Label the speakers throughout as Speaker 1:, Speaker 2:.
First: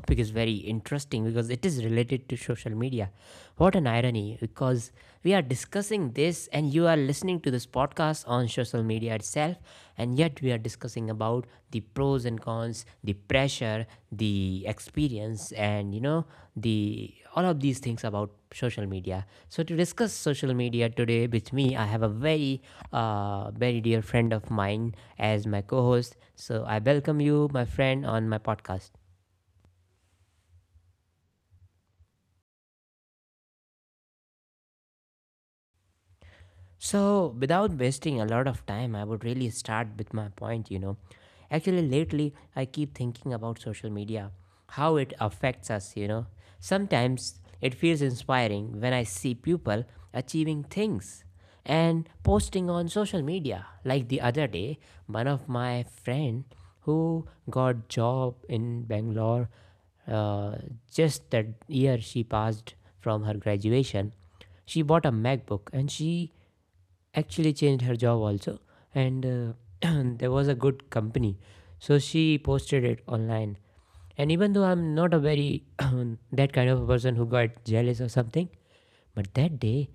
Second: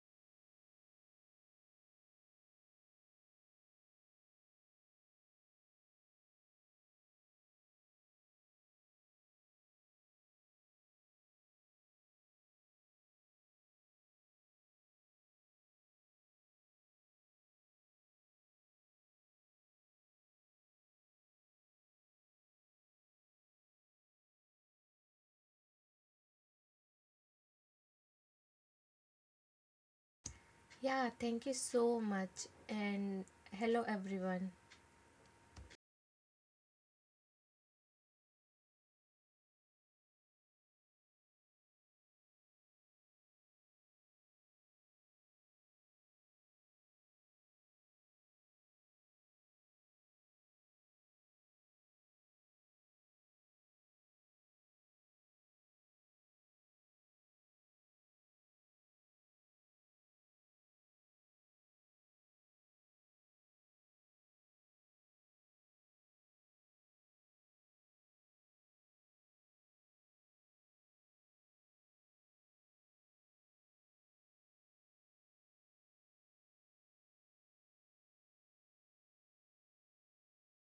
Speaker 1: topic is very interesting because it is related to social media. What an irony, because we are discussing this, and you are listening to this podcast on social media itself, and yet we are discussing about the pros and cons, influence, the pressure, the experience, and the all of these things about social media. So, to discuss social media today with me, I have a very very dear friend of mine as my co-host. So I welcome you, my friend, on my podcast.
Speaker 2: Yeah, thank you so much. And hello, everyone.
Speaker 1: So, without wasting a lot of time, I would really start with my point. Actually, lately, I keep thinking about social media, how it affects us. Sometimes it feels inspiring when I see people achieving things and posting on social media. Like the other day, one of my friend who got job in Bangalore, uh, just that year she passed from her graduation, she bought a MacBook, and she actually changed her job also. And there was a good company, so she posted it online. And even though I'm not a very that kind of a person who got jealous or something, but that day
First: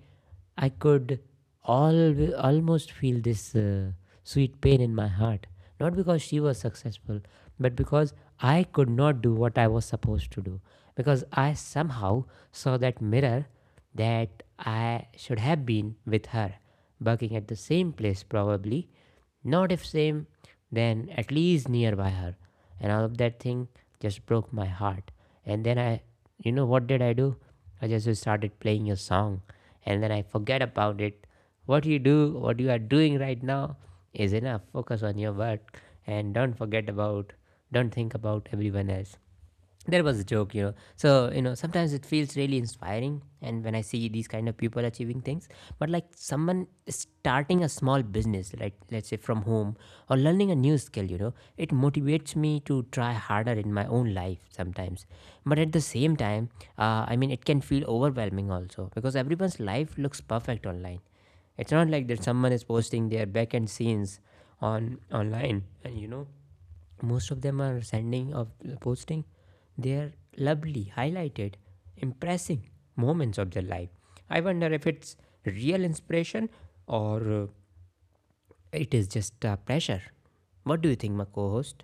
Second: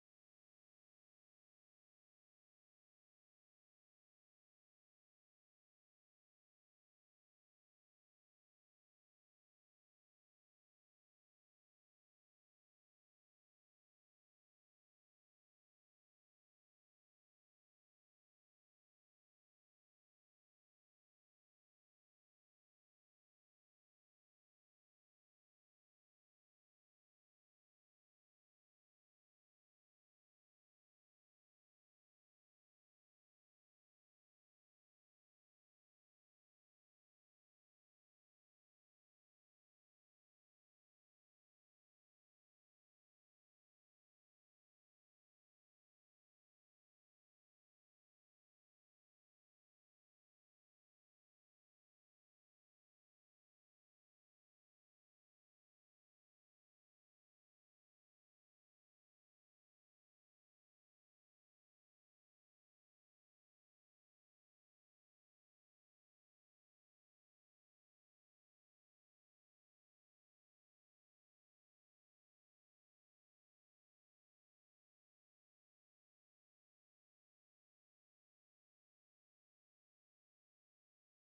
Speaker 1: I could almost feel this sweet pain in my heart. Not because she was successful, but because I could not do what I was supposed to do. Because I somehow saw that mirror, that I should have been with her, working at the same place probably. Not if same, then at least nearby her, and all of that thing just broke my heart. And then I, you know what did I do, I just started playing your song, and then I forget about it. what you do what you are doing right now is enough. Focus on your work and don't think about everyone else. There was a joke. So, sometimes it feels really inspiring, and when I see these kind of people achieving things, but like someone starting a small business, like let's say from home, or learning a new skill, it motivates me to try harder in my own life sometimes. But at the same time, I mean, it can feel overwhelming also, because everyone's life looks perfect online. It's not like that someone is posting their back end scenes on online, and most of them are sending of posting their lovely, highlighted, impressive moments of their life. I wonder if it's real inspiration, or uh, it is just pressure. What do you think, my co-host?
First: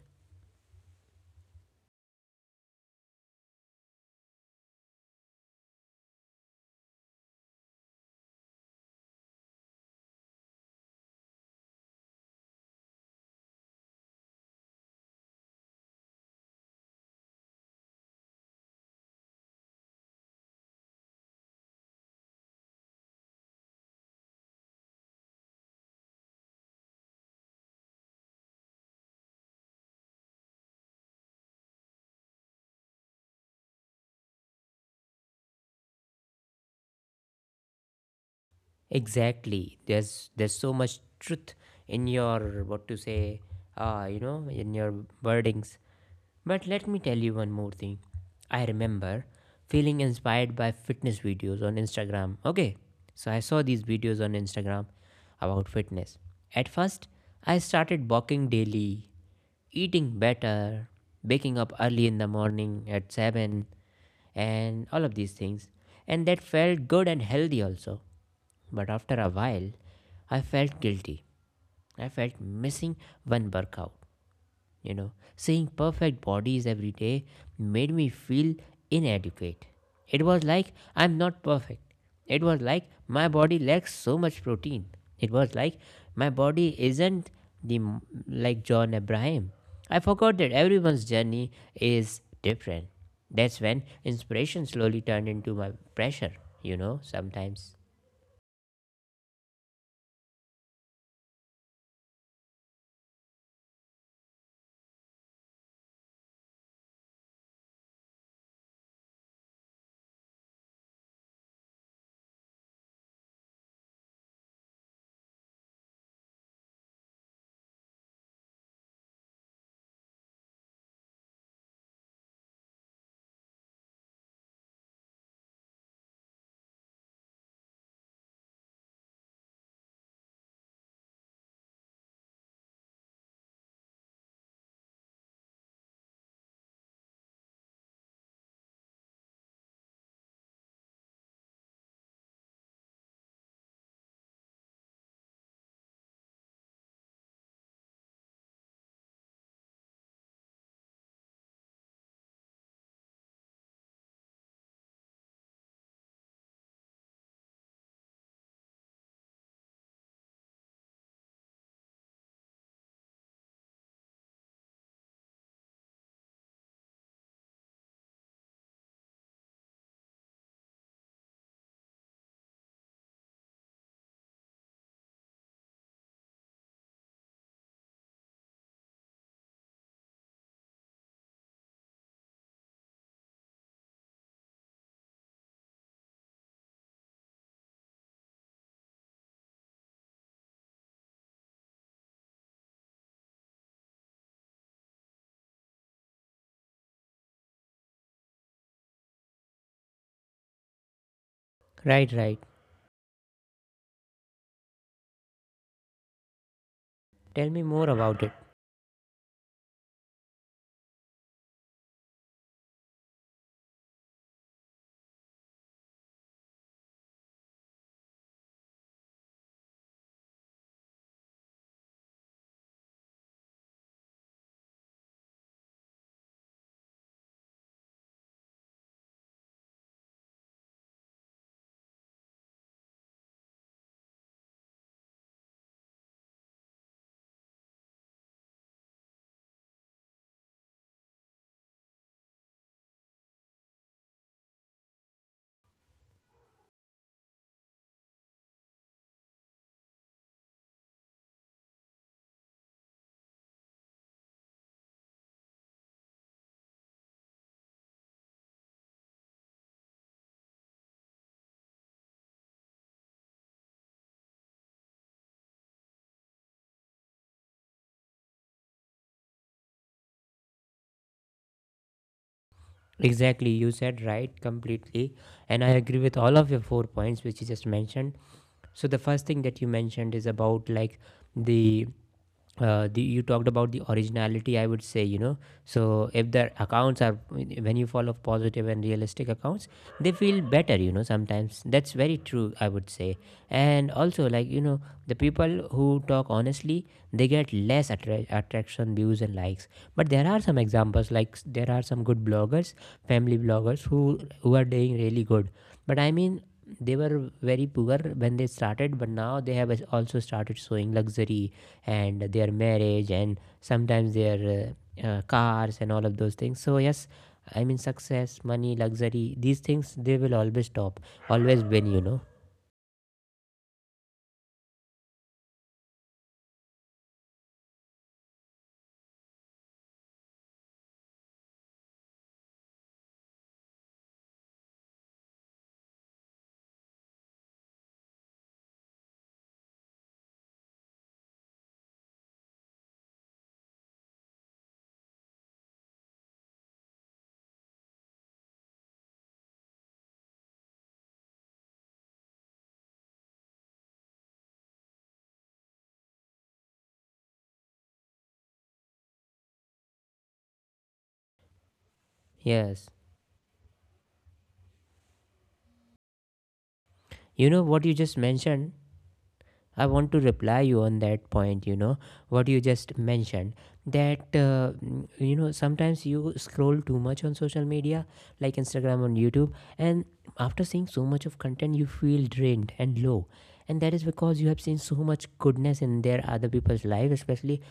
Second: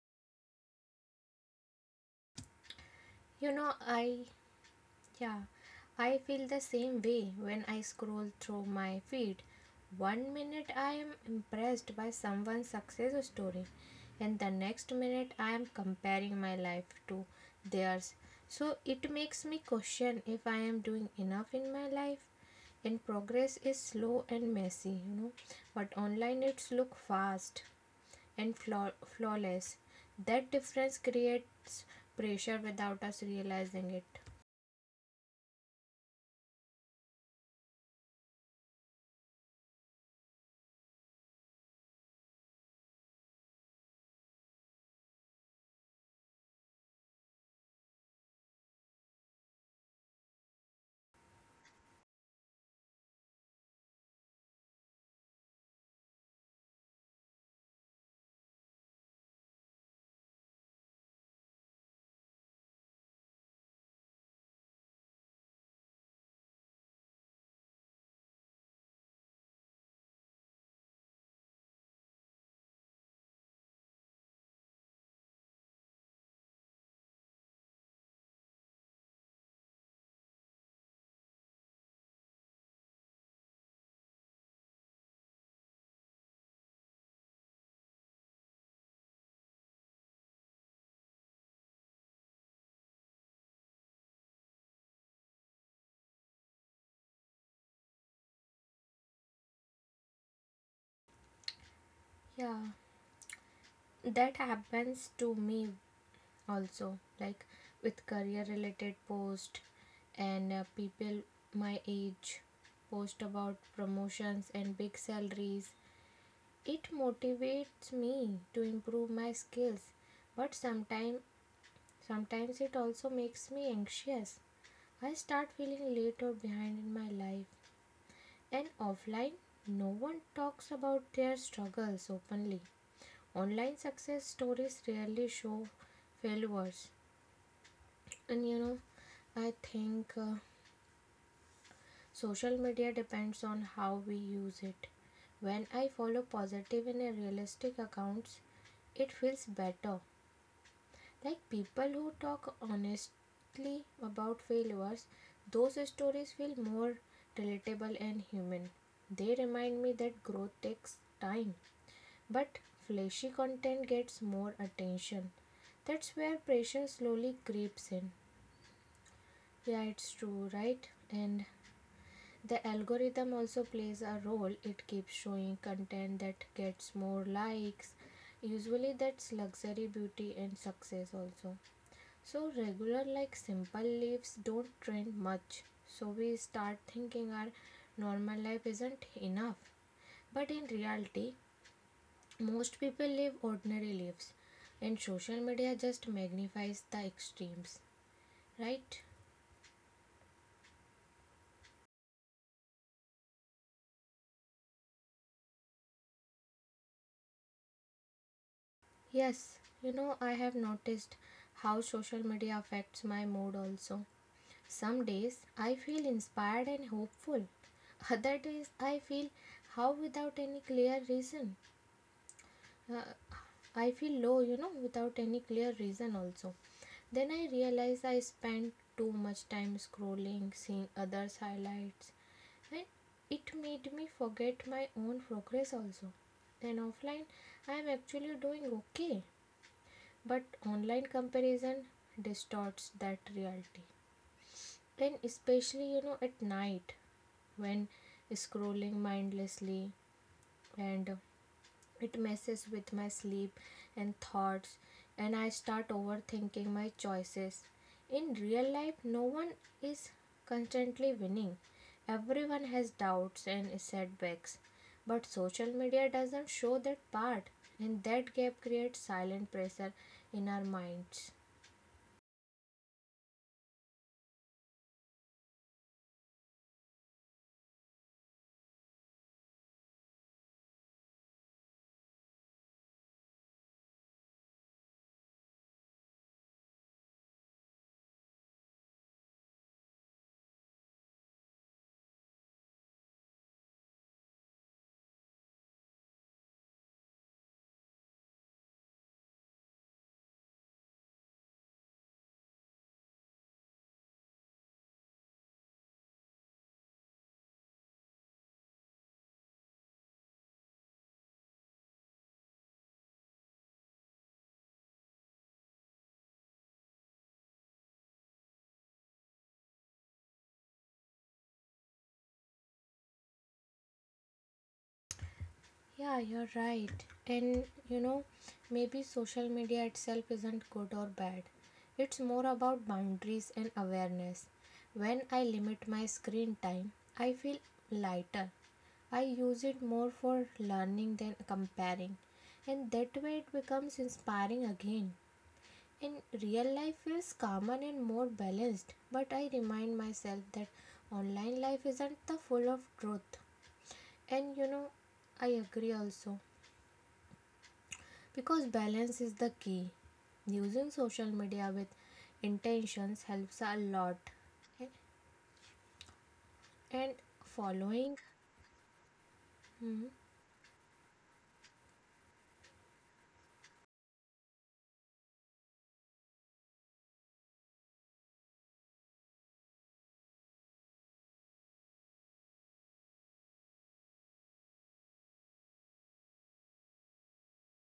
Speaker 2: You know, I Yeah, I feel the same way when I scroll through my feed. One minute I am impressed by someone's success story, and the next minute I am comparing my life to theirs. So it makes me question if I am doing enough in my life. And progress is slow and messy, but online it's look fast and flawless. That difference creates pressure without us realizing it.
Speaker 1: Exactly, there's so much truth in your, what to say, in your wordings. But let me tell you one more thing. I remember feeling inspired by fitness videos on Instagram. Okay, so I saw these videos on Instagram about fitness. At first, I started walking daily, eating better, waking up early in the morning at 7, and all of these things. And that felt good and healthy also. But after a while, I felt guilty. I felt missing one workout. You know, seeing perfect bodies every day made me feel inadequate. It was like I'm not perfect. It was like my body lacks so much protein. It was like my body isn't the m- like John Abraham. I forgot that everyone's journey is different. That's when inspiration slowly turned into my pressure, you know, sometimes.
Speaker 2: Yeah, that happens to me also, like with career related post, and people my age post about promotions and big salaries. It motivates me to improve my skills, but sometimes it also makes me anxious. I start feeling late or behind in my life. And offline, no one talks about their struggles openly. Online success stories rarely show failures. And I think social media depends on how we use it. When I follow positive and realistic accounts, it feels better. Like people who talk honestly about failures, those stories feel more relatable and human. They remind me that growth takes time. But flashy content gets more attention. That's where pressure slowly creeps in. Yeah, it's true, right? And the algorithm also plays a role. It keeps showing content that gets more likes. Usually, that's luxury, beauty, and success also. So, regular, like simple lives, don't trend much. So, we start thinking our normal life isn't enough. But in reality, most people live ordinary lives, and social media just magnifies the extremes, right?
Speaker 1: Right, right. Tell me more about it.
Speaker 2: Yes, I have noticed how social media affects my mood also. Some days I feel inspired and hopeful, other days I feel how without any clear reason. Uh, I feel low, without any clear reason also. Then I realize I spend too much time scrolling, seeing others' highlights, and it made me forget my own progress also. Then offline, I am actually doing okay, but online comparison distorts that reality. Then, especially, at night when scrolling mindlessly, and it messes with my sleep and thoughts, and I start overthinking my choices. In real life, no one is constantly winning. Everyone has doubts and setbacks. But social media doesn't show that part, and that gap creates silent pressure in our minds.
Speaker 1: Exactly, you said right completely, and I agree with all of your 4 points which you just mentioned. So the first thing that you mentioned is about, like, the you talked about the originality, I would say. So, if their accounts are, when you follow positive and realistic accounts, they feel better, sometimes, that's very true, I would say. And also, like, the people who talk honestly, they get less attraction, views, and likes. But there are some examples, like, there are some good bloggers, family bloggers, who are doing really good. But I mean, they were very poor when they started, but now they have also started showing luxury, and their marriage, and sometimes their cars, and all of those things. So yes, I mean, success, money, luxury, these things, they will always win.
Speaker 2: Yeah, you're right. And you know, maybe social media itself isn't good or bad. It's more about boundaries and awareness. When I limit my screen time, I feel lighter. I use it more for learning than comparing. And that way it becomes inspiring again. And real life feels calmer and more balanced, but I remind myself that online life isn't the full of truth. And I agree also. Because balance is the key. Using social media with
Speaker 1: Yes,
Speaker 2: intentions helps a lot. Okay? And
Speaker 1: you know what
Speaker 2: following,
Speaker 1: you just mentioned,
Speaker 2: mhm.
Speaker 1: I want to reply you on that point, what you just mentioned, that sometimes you scroll too much on social media, like Instagram or YouTube, and after seeing so much of content, you feel drained and low. And that is because you have seen so much goodness in their other people's life, especially,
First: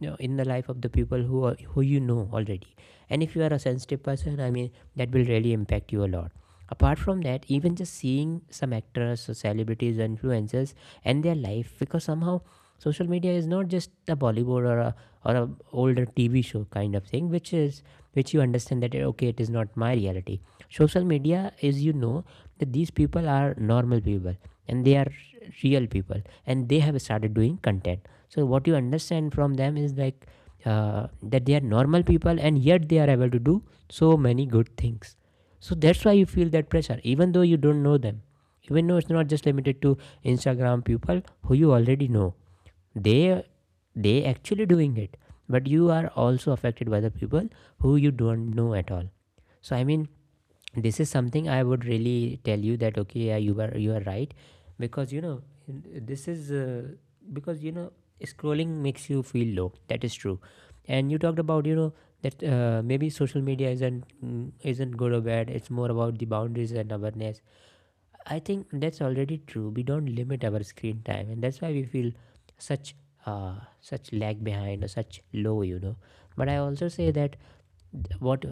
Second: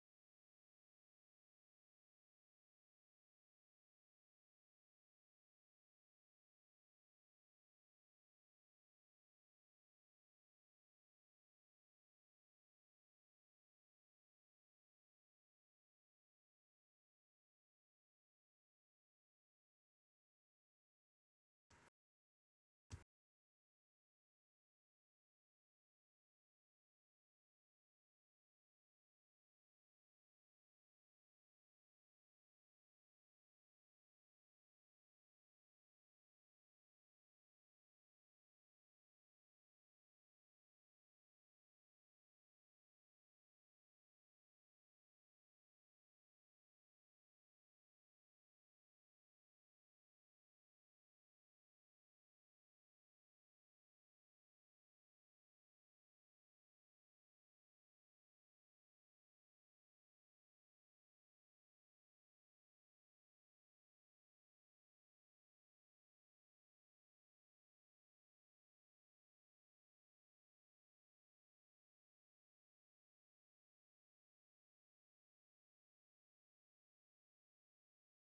Speaker 1: in the life of the people who you know already. And if you are a sensitive person, I mean, that will really impact you a lot. Apart from that, even just seeing some actors or celebrities or influencers and their life, because somehow social media is not just a Bollywood, or a older TV show kind of thing, which you understand that, okay, it is not my reality. Social media is, that these people are normal people, and they are real people, and they have started doing content. So what you understand from them is like, that they are normal people, and yet they are able to do so many good things. So that's why you feel that pressure, even though you don't know them. Even though it's not just limited to Instagram people who you already know. They they actually doing it. But you are also affected by the people who you don't know at all. So I mean, this is something I would really tell you that, okay, yeah, you are, right. Because you know this is uh, because scrolling makes you feel low, that is true. And you talked about, that maybe social media isn't good or bad, it's more about the boundaries and awareness. I think that's already true, we don't limit our screen time, and that's why we feel such such lag behind, or such low. But I also say that, what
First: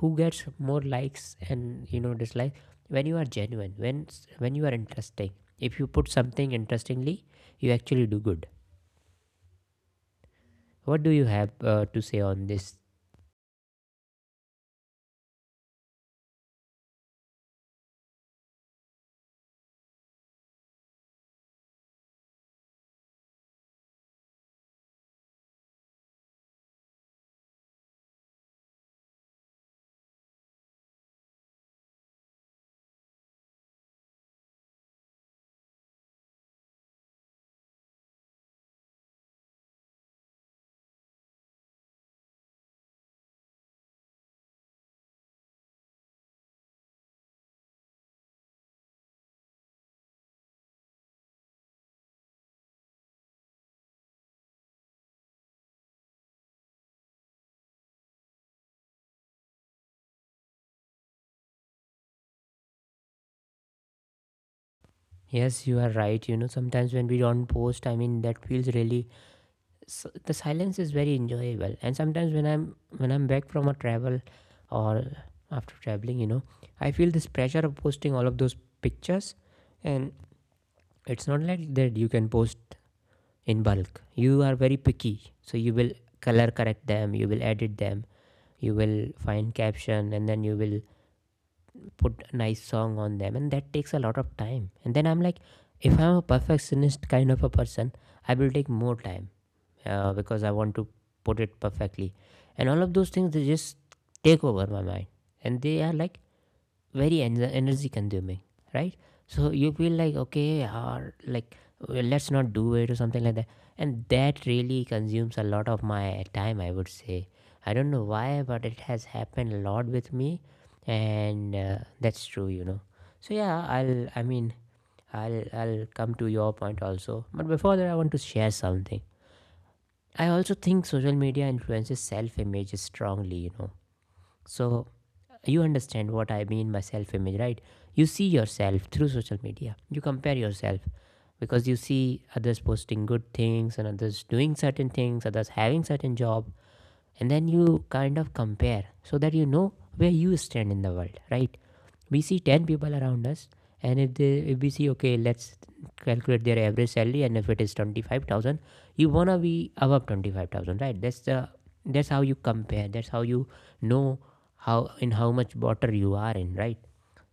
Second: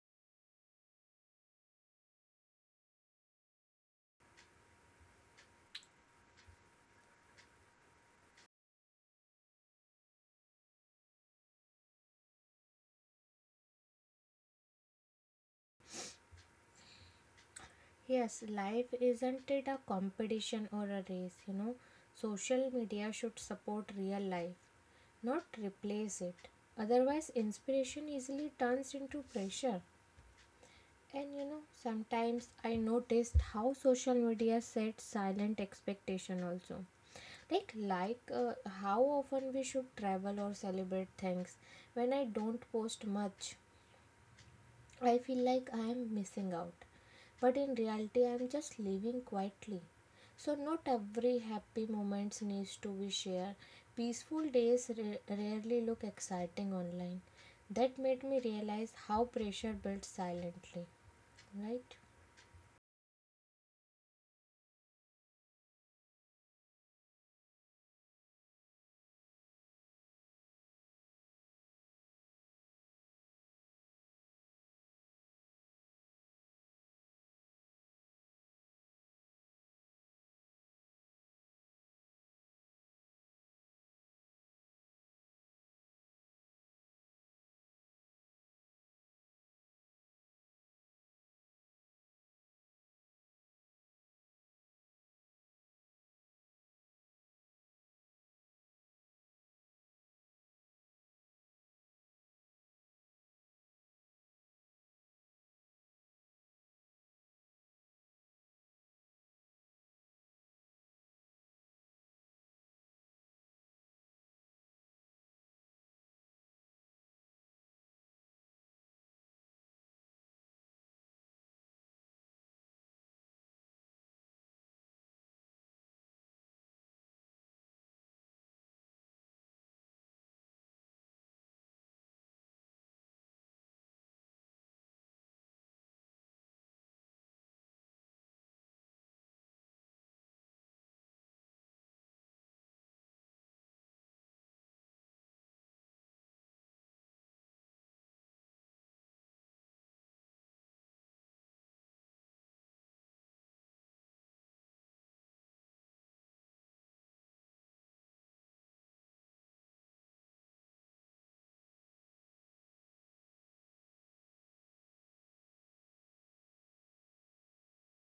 Speaker 1: who gets more likes and, dislikes. When you are genuine, when you are interesting, if you put something interestingly, you actually do good. What do you have, to say on this?
Speaker 2: Yes, life isn't it a competition or a race? Social media should support real life, not replace it. Otherwise, inspiration easily turns into pressure. And sometimes I noticed how social media sets silent expectation also. Like how often we should travel or celebrate things. When I don't post much, I feel like I am missing out. But in reality, I am just living quietly. So not every happy moments needs to be shared. Peaceful days rarely look exciting online. That made me realize how pressure builds silently, right?
Speaker 1: Yes, you are right. Sometimes when we don't post, I mean, that feels really, s the silence is very enjoyable. And sometimes when I'm back from a travel, or after traveling, I feel this pressure of posting all of those pictures. And it's not like that you can post in bulk, you are very picky. So you will color correct them, you will edit them, you will find caption, and then you will put a nice song on them, and that takes a lot of time. And then I'm like, if I'm a perfectionist kind of a person, I will take more time, because I want to put it perfectly. And all of those things, they just take over my mind, and they are like very energy consuming, right? So you feel like, okay, or like, well, let's not do it or something like that. And that really consumes a lot of my time, I would say. I don't know why, but it has happened a lot with me. And that's true. So yeah, I mean, I'll come to your point also, but before that, I want to share something. I also think social media influences self image strongly. So, you understand what I mean by self image, right? You see yourself through social media. You compare yourself because you see others posting good things and others doing certain things, others having certain job, and then you kind of compare so that you know where you stand in the world, right? We see 10 people around us, and if we see, okay, let's calculate their average salary, and if it is 25,000, you wanna be above 25,000, right? That's how you compare, that's how you know how much water you are in, right?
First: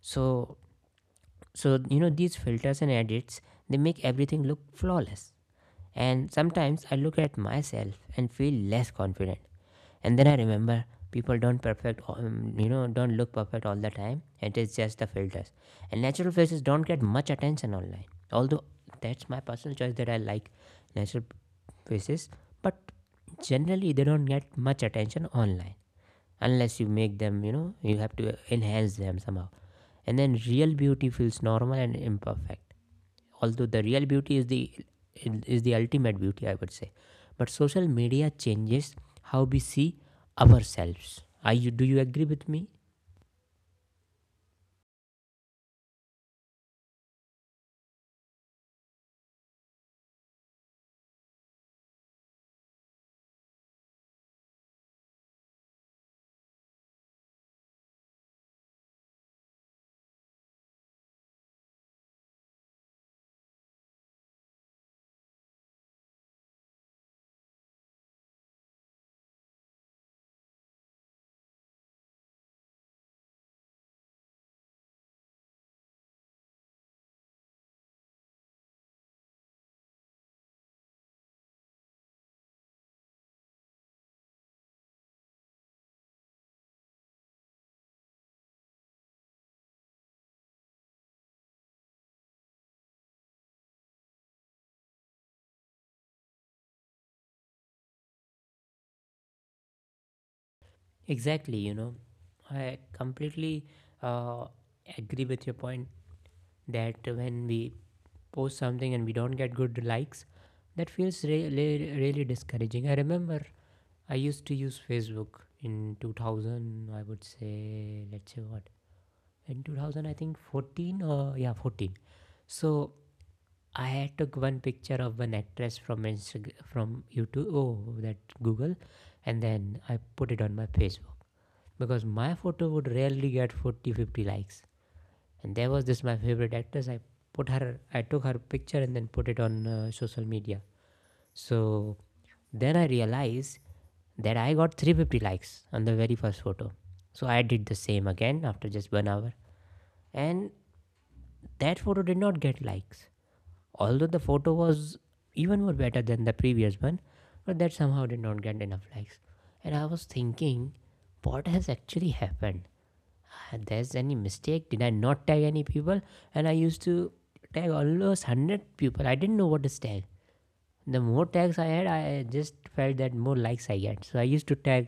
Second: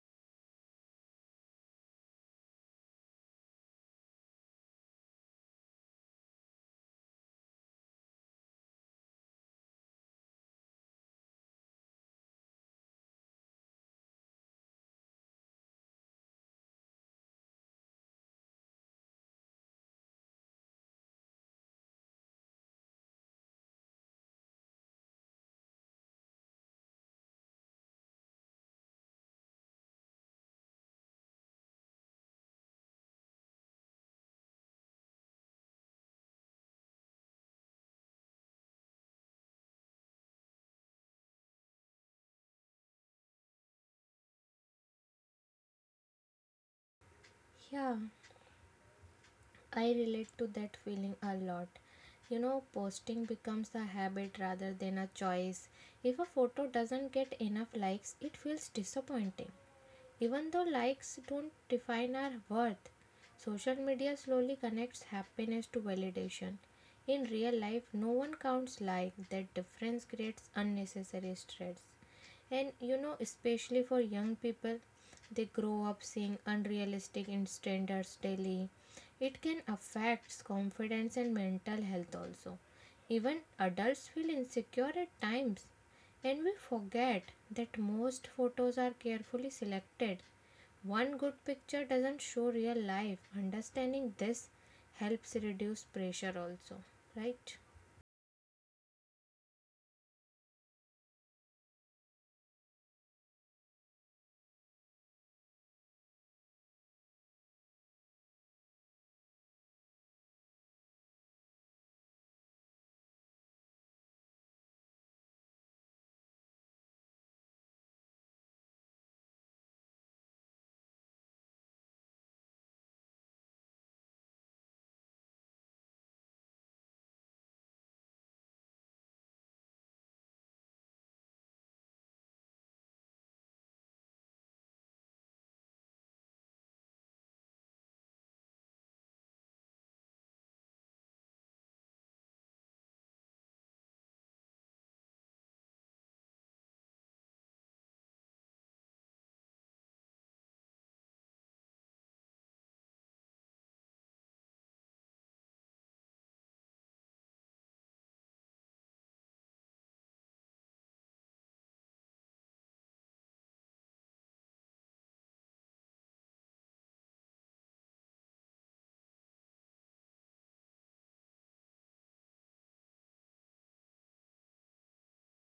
Speaker 1: So so you know, these filters and edits, they make everything look flawless. And sometimes I look at myself and feel less confident. And then I remember people don't perfect, don't look perfect all the time, it is just the filters. And natural faces don't get much attention online. Although that's my personal choice, that I like natural faces, but generally they don't get much attention online unless you make them, you know, you have to enhance them somehow. And then real beauty feels normal and imperfect, although the real beauty is the ultimate beauty, I would say. But social media changes how we see ourselves. Are you do you agree with me?
Speaker 2: Yeah, I relate to that feeling a lot. Posting becomes a habit rather than a choice. If a photo doesn't get enough likes, it feels disappointing. Even though likes don't define our worth, social media slowly connects happiness to validation. In real life, no one counts like that difference creates unnecessary stress. And especially for young people, they grow up seeing unrealistic in standards daily. It can affect confidence and mental health also. Even adults feel insecure at times, and we forget that most photos are carefully selected. One good picture doesn't show real life. Understanding this helps reduce pressure also, right?
Speaker 1: Exactly, you know, I completely uh, agree with your point, that when we post something and we don't get good likes, that feels really, really discouraging. I remember I used to use Facebook in 2000, I would say. Let's say what— in 2000, I think 14, or yeah, 14. So I had took one picture of one actress from Instagram, from YouTube, oh, that Google, and then I put it on my Facebook, because my photo would rarely get 40, 50 likes. And there was this my favorite actress. I put her, I took her picture and then put it on social media. So then I realized that I got 350 likes on the very first photo. So I did the same again after just one hour, and that photo did not get likes, although the photo was even more better than the previous one, but that somehow did not get enough likes. And I was thinking, what has actually happened? Ah, there's any mistake? Did I not tag any people? And I used to tag almost 100 people. I didn't know what is tag— the more tags I had, I just felt that more likes I get. So I used to tag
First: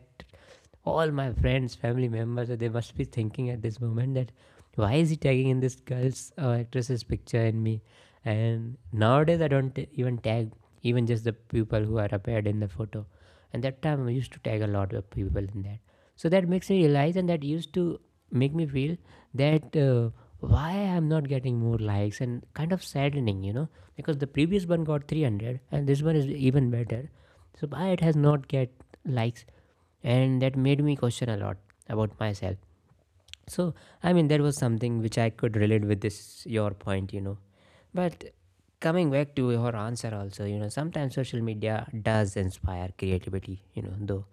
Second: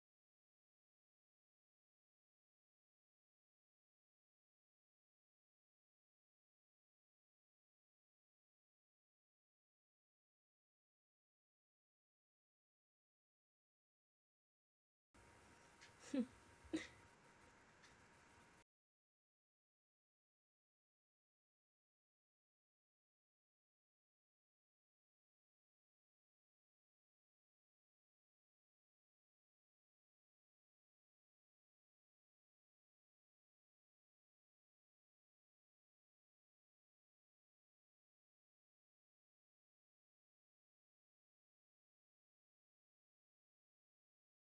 Speaker 1: all my friends, family members. So they must be thinking at this moment, that why is he tagging in this girl's or actress's picture in me? And nowadays I don't even tag, even just the people who are appeared in the photo. And that time I used to tag a lot of people in that. So that makes me realize, and that used to make me feel that why I'm not getting more likes, and kind of saddening, you know, because the previous one got 300 and this one is even better, so why it has not get likes. And that made me question a lot about myself. So I mean, there was something which I could relate with, this your point, you know. But coming back to your answer also, you know, sometimes social media does inspire creativity, you know, though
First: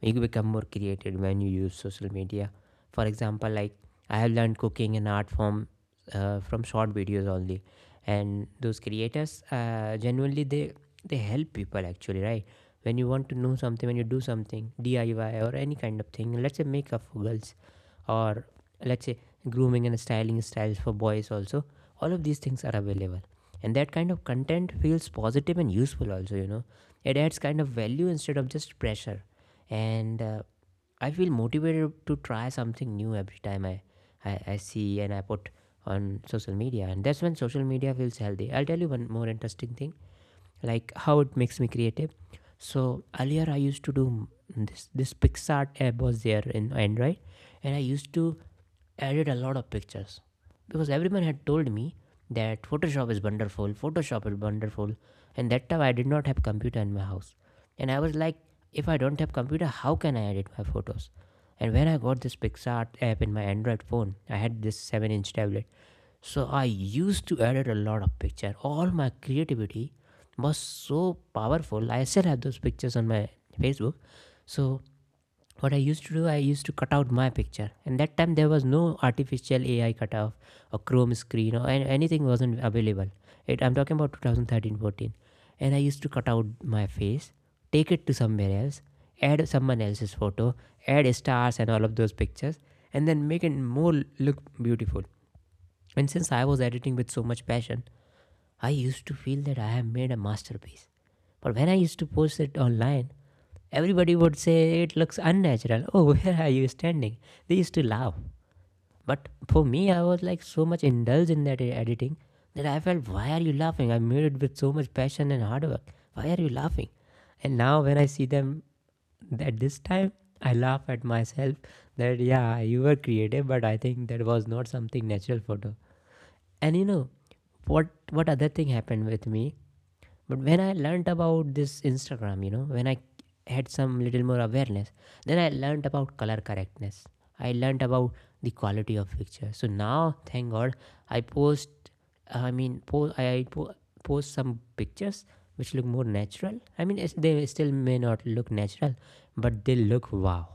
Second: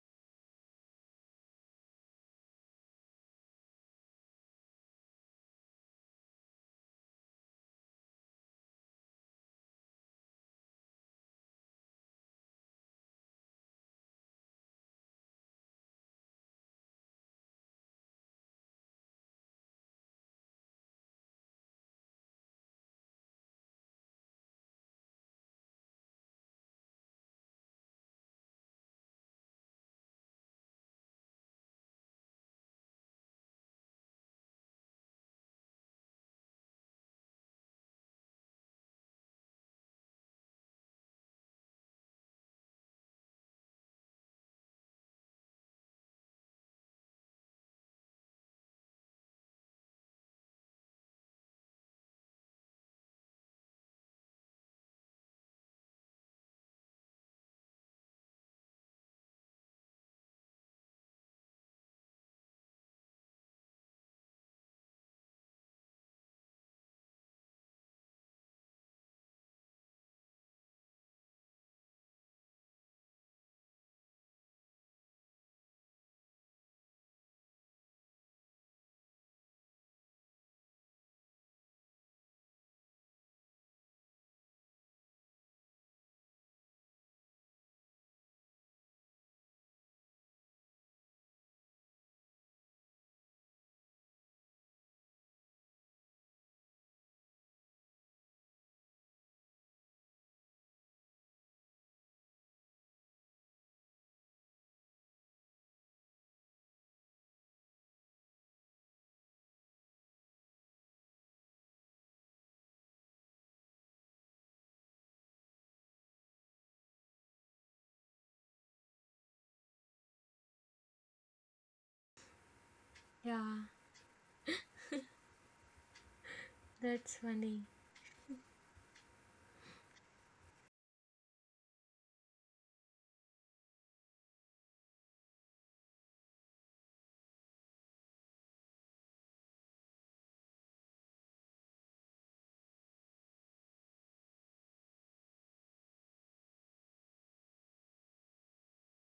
Speaker 1: you become more creative when you use social media. For example, like, I have learned cooking and art form from short videos only. And those creators, genuinely, they help people, actually, right? When you want to know something, when you do something, DIY or any kind of thing, let's say makeup for girls, or let's say grooming and styling styles for boys also, all of these things are available. And that kind of content feels positive and useful also, you know, it adds kind of value instead of just pressure. And I feel motivated to try something new every time I see and I put on social media. And that's when social media feels healthy. I'll tell you one more interesting thing, like how it makes me creative. So earlier I used to do this. This PixArt app was there in Android, and I used to edit a lot of pictures, because everyone had told me that Photoshop is wonderful, Photoshop is wonderful. And that time I did not have computer in my house, and I was like, if I don't have computer, how can I edit my photos? And when I got this PixArt app in my Android phone, I had this 7-inch tablet. So I used to edit a lot of picture. All my creativity was so powerful. I still have those pictures on my Facebook. So what I used to do, I used to cut out my picture. And that time there was no artificial AI cutoff or Chrome screen or anything wasn't available. It— I'm talking about 2013-14. And I used to cut out my face, take it to somewhere else, add someone else's photo, add stars and all of those pictures, and then make it more look beautiful. And since I was editing with so much passion, I used to feel that I have made a masterpiece. But when I used to post it online, everybody would say it looks unnatural. Oh, where are you standing? They used to laugh. But for me, I was like so much indulged in that editing, that I felt, why are you laughing? I made it with so much passion and hard work. Why are you laughing? And now when I see them at this time, I laugh at myself, that yeah, you were creative, but I think that was not
Speaker 2: Yeah,
Speaker 1: something natural photo. And you know what other
Speaker 2: that's
Speaker 1: thing
Speaker 2: funny.
Speaker 1: happened with me? But when I learned about this Instagram, you know, when I had some little more awareness, then I learned about color correctness. I learned about the quality of picture. So now, thank God, I post. I mean, I post some pictures which look more natural. I mean, they still may not look natural, but they look wow.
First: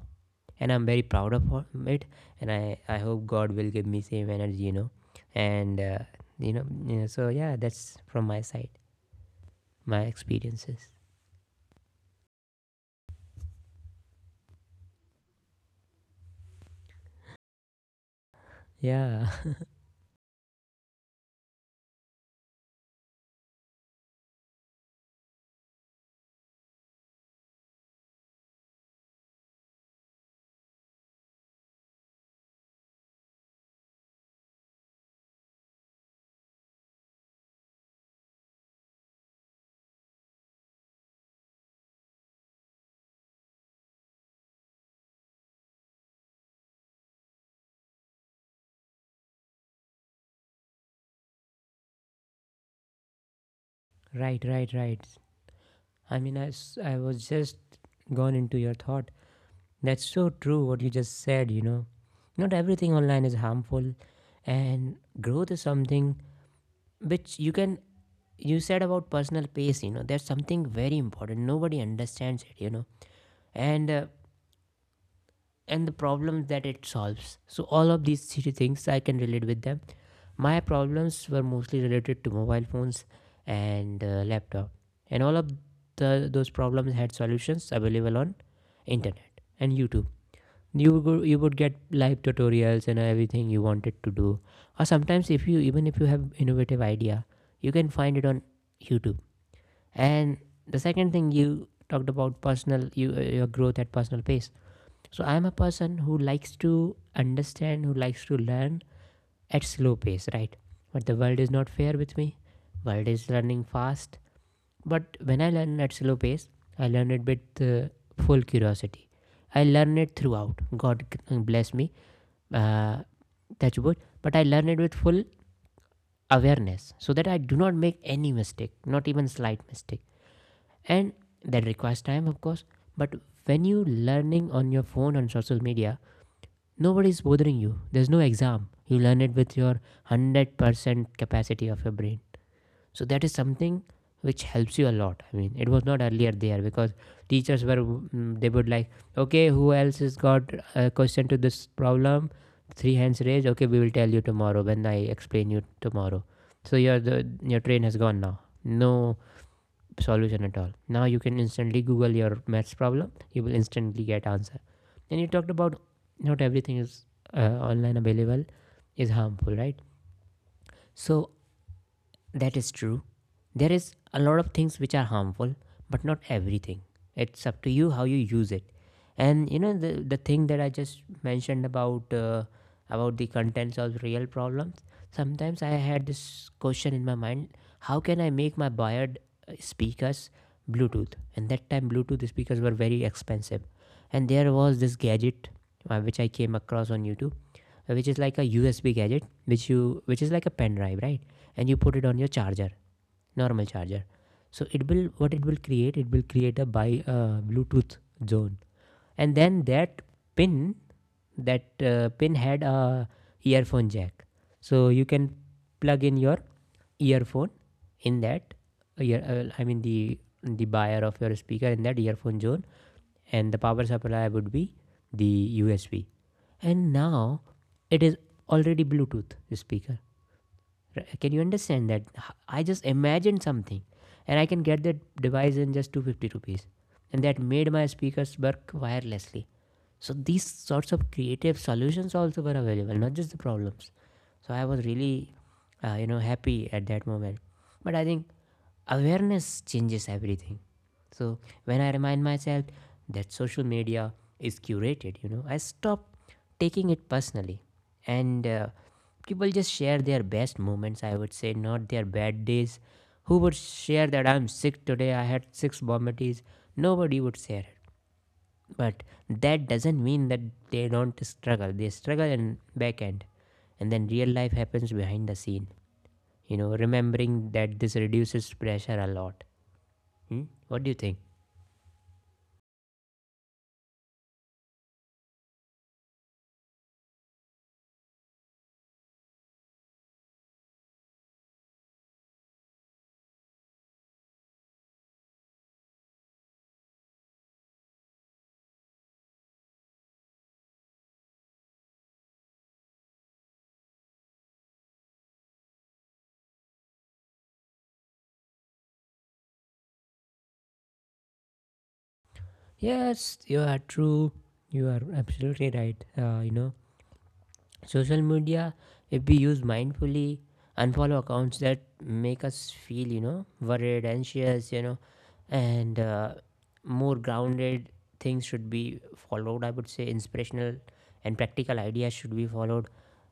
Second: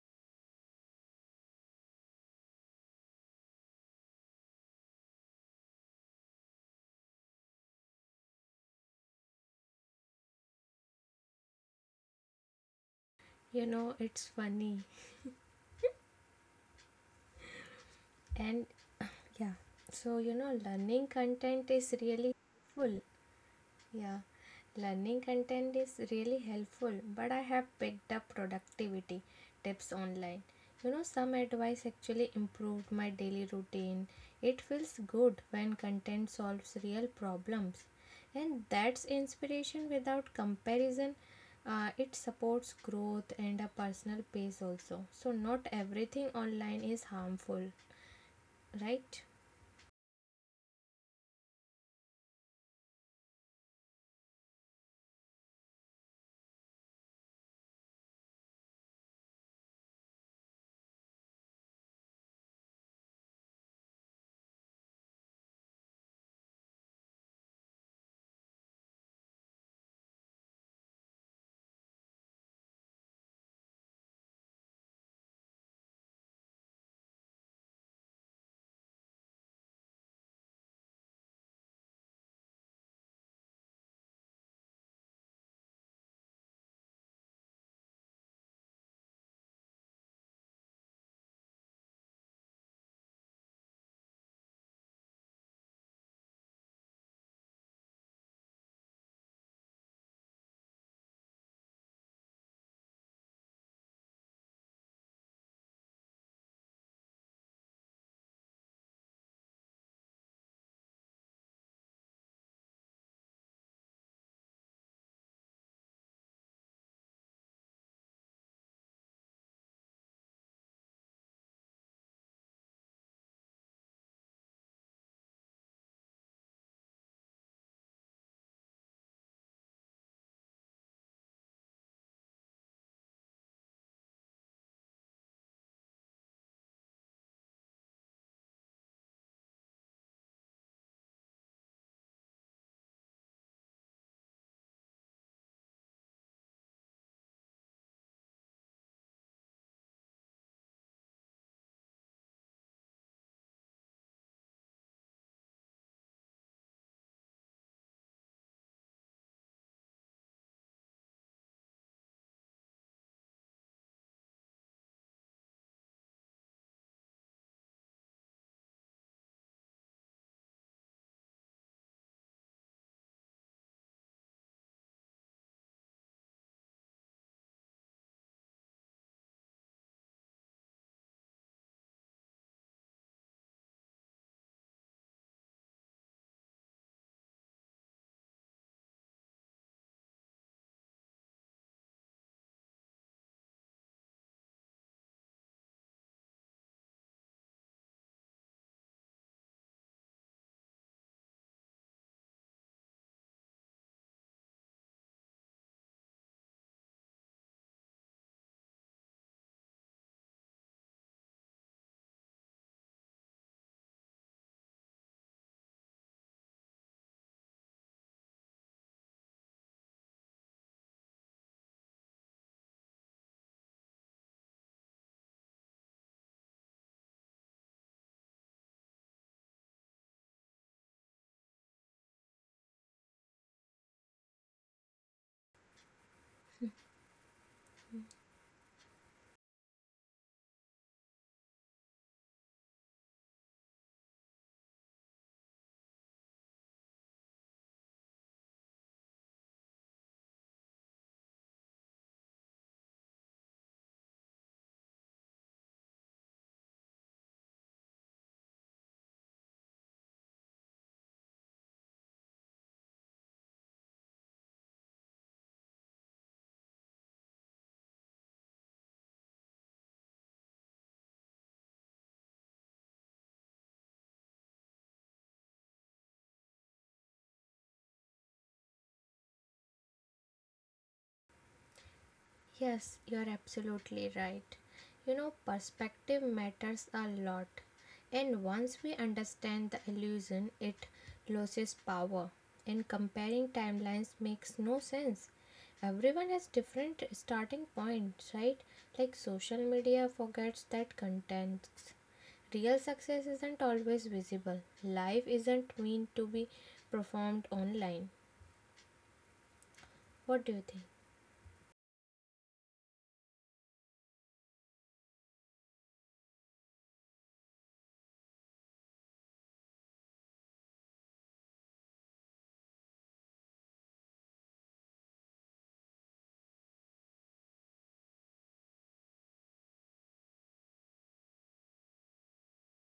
Speaker 1: And I'm very proud of it. And I hope God will give me same energy, you know. And so yeah, that's from my side, my experiences.
Speaker 2: It's funny. And
Speaker 1: Yeah.
Speaker 2: Yeah. So, learning content is really helpful. Yeah. Learning content is really helpful, but I have picked up productivity tips online. Some advice actually improved my daily routine. It feels good when content solves real problems. And that's inspiration without comparison. It supports growth and a personal pace also. So, not everything online is harmful, right?
Speaker 1: Right, right, right. I mean, I was just gone into your thought. That's so true, what you just said, you know. Not everything online is harmful. And growth is something which you can— you said about personal pace, you know, that's something very important, nobody understands it, you know. And uh, and the problems that it solves. So all of these three things I can relate with them. My problems were mostly related to mobile phones and laptop, and all of those problems had solutions available on internet and YouTube. You would get live tutorials and everything you wanted to do, or sometimes if you even if you have innovative idea, you can find it on YouTube. And the second thing you talked about personal— your growth at personal pace. So I'm a person who likes to understand, who likes to learn at slow pace, right? But the world is not fair with me. World is learning fast. But when I learn at slow pace, I learn it with full curiosity. I learn it throughout. God bless me, uh, touch wood. But I learn it with full awareness, so that I do not make any mistake, not even slight mistake. And that requires time, of course. But when you learning on your phone on social media, nobody's bothering you, there's no exam, you learn it with your 100% capacity of your brain. So that is something which helps you a lot. I mean, it was not earlier there, because teachers were they would like, okay, who else has got a question to this problem, three hands raised, okay, we will tell you tomorrow, when I explain you tomorrow. So your train has gone now, no solution at all. Now you can instantly Google your maths problem, you will instantly get answer. And you talked about not everything is online available is harmful, right? So that is true. There is a lot of things which are harmful, but not everything. It's up to you how you use it. And you know the thing that I just mentioned about the contents of real problems. Sometimes I had this question in my mind: how can I make my wired speakers Bluetooth? And that time Bluetooth speakers were very expensive, and there was this gadget which I came across on YouTube, which is like a USB gadget, which is like a pen drive, right? And you put it on your charger, normal charger. So it will— what— it will create a— by Bluetooth zone. And then pin that pin had a earphone jack, so you can plug in your earphone in that ear, I mean the buyer of your speaker in that earphone zone. And the power supply would be the USB, and now it is already Bluetooth speaker. Right? Can you understand that? I just imagined something, and I can get that device in just 250 rupees. And that made my speakers work wirelessly. So these sorts of creative solutions also were available, not just the problems. So I was really, happy at that moment. But I think awareness changes everything. So when I remind myself that social media is curated, you know, I stop taking it personally. And people just share their best moments, I would say, not their bad days. Who would share that I'm sick today? I had six vomities. Nobody would share it. But that doesn't mean that they don't struggle. They struggle in back end. And then real life happens behind the scene. You know, remembering that this reduces pressure a lot. Hmm? What do you think?
Speaker 2: Yes, you are absolutely right. Perspective matters a lot. And once we understand the illusion, it loses power. And comparing timelines makes no sense. Everyone has different starting points, right? Like social media forgets that context. Real success isn't always visible. Life isn't meant to be performed online. What do you think?
Speaker 1: Yes, you are true. You are absolutely right. You know, social media, if we use mindfully, unfollow accounts that make us feel, worried, anxious, and more grounded things should be followed. I would say inspirational and practical ideas should be followed,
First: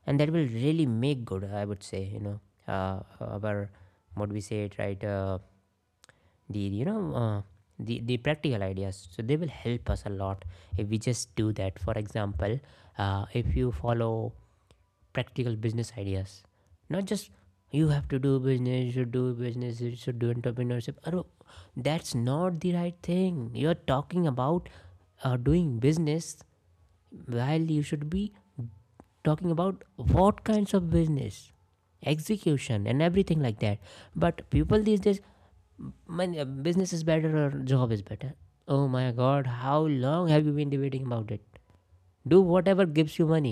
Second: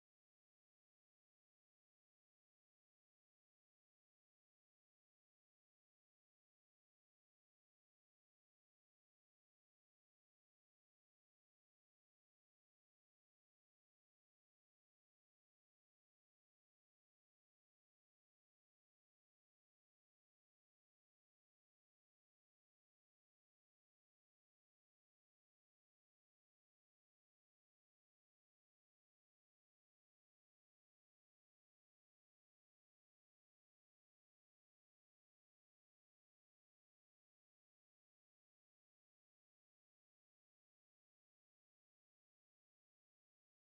Speaker 1: and that will really make good. I would say, our what we say it right. The you know The practical ideas, so they will help us a lot if we just do that. For example, if you follow practical business ideas, not just you have to do business, you should do business, you should do entrepreneurship Arro, that's not the right thing. You're talking about doing business, while you should be talking about what kinds of business, execution, and everything like that. But people these days, man, business is better or job is better. Oh my god, how long have you been debating about it? Do whatever gives you money.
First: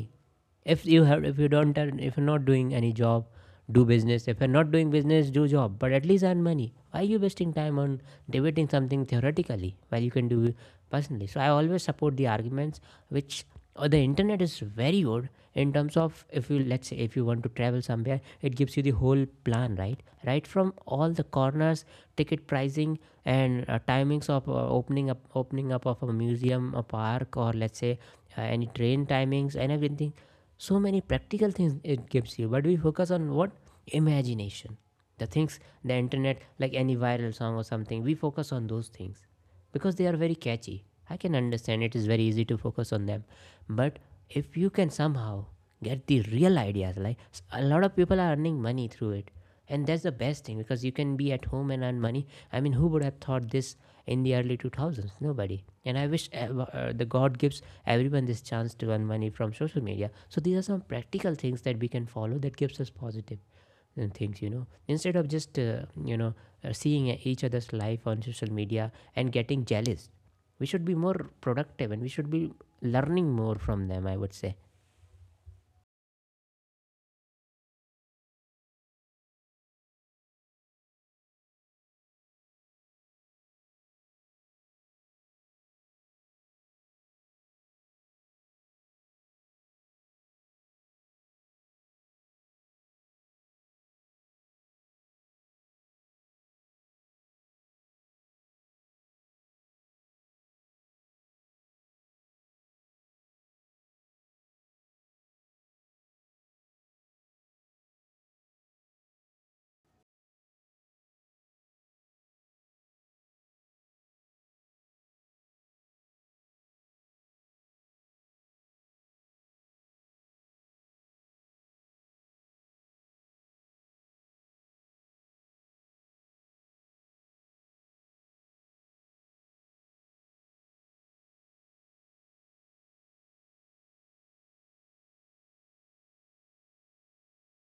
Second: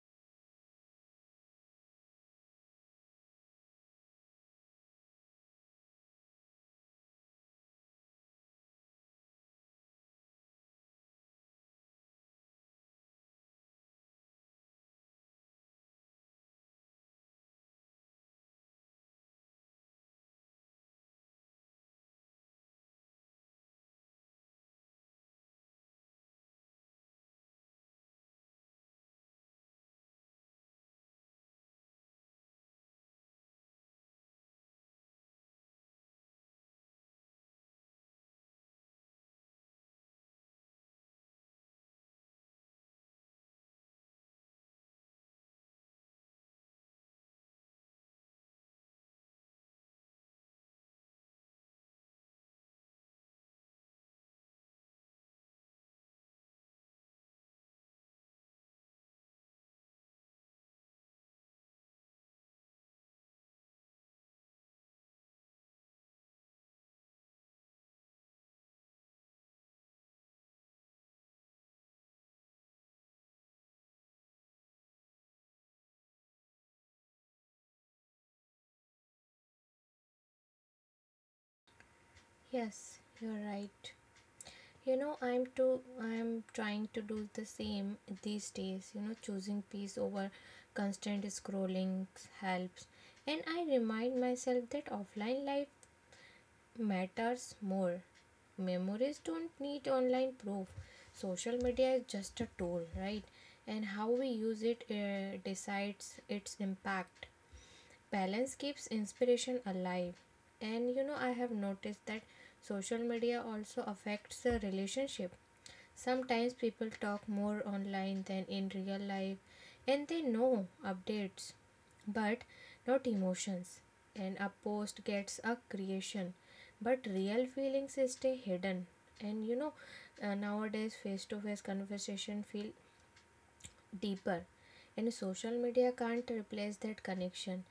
Speaker 1: If you have, if you don't, if you're not doing any job, do business. If you're not doing business, do job, but at least earn money. Why are you wasting time on debating something theoretically while you can do it personally? So I always support the arguments which, or the internet is very good in terms of, if you, let's say, if you want to travel somewhere, it gives you the whole plan, right, right from all the corners, ticket pricing, and timings of opening up of a museum, a park, or let's say any train timings and everything. So many practical things it gives you, but we focus on what? Imagination. The things the internet, like any viral song or something, we focus on those things because they are very catchy. I can understand, it is very easy to focus on them. But if you can somehow get the real ideas, like a lot of people are earning money through it, and that's the best thing because you can be at home and earn money. I mean, who would have thought this in the early 2000s? Nobody. And I wish ever, the god gives everyone this chance to earn money from social media. So these are some practical things that we can follow that gives us positive things, you know, instead of just seeing each other's life on social media and getting jealous. We should be more productive and we should be learning more from them, I would say.
Speaker 2: Yes, you're right. I'm trying to do the same these days. Choosing peace over constant scrolling helps. And I remind myself that offline life matters more. Memories don't need online proof. Social media is just a tool, right? And how we use it decides its impact. Balance keeps inspiration alive. And I have noticed that social media also affects the relationship. Sometimes people talk more online than in real life, and they know updates but not emotions. And a post gets a creation, but real feelings stay hidden. And nowadays face to face conversation feel deeper, and social media can't replace that connection.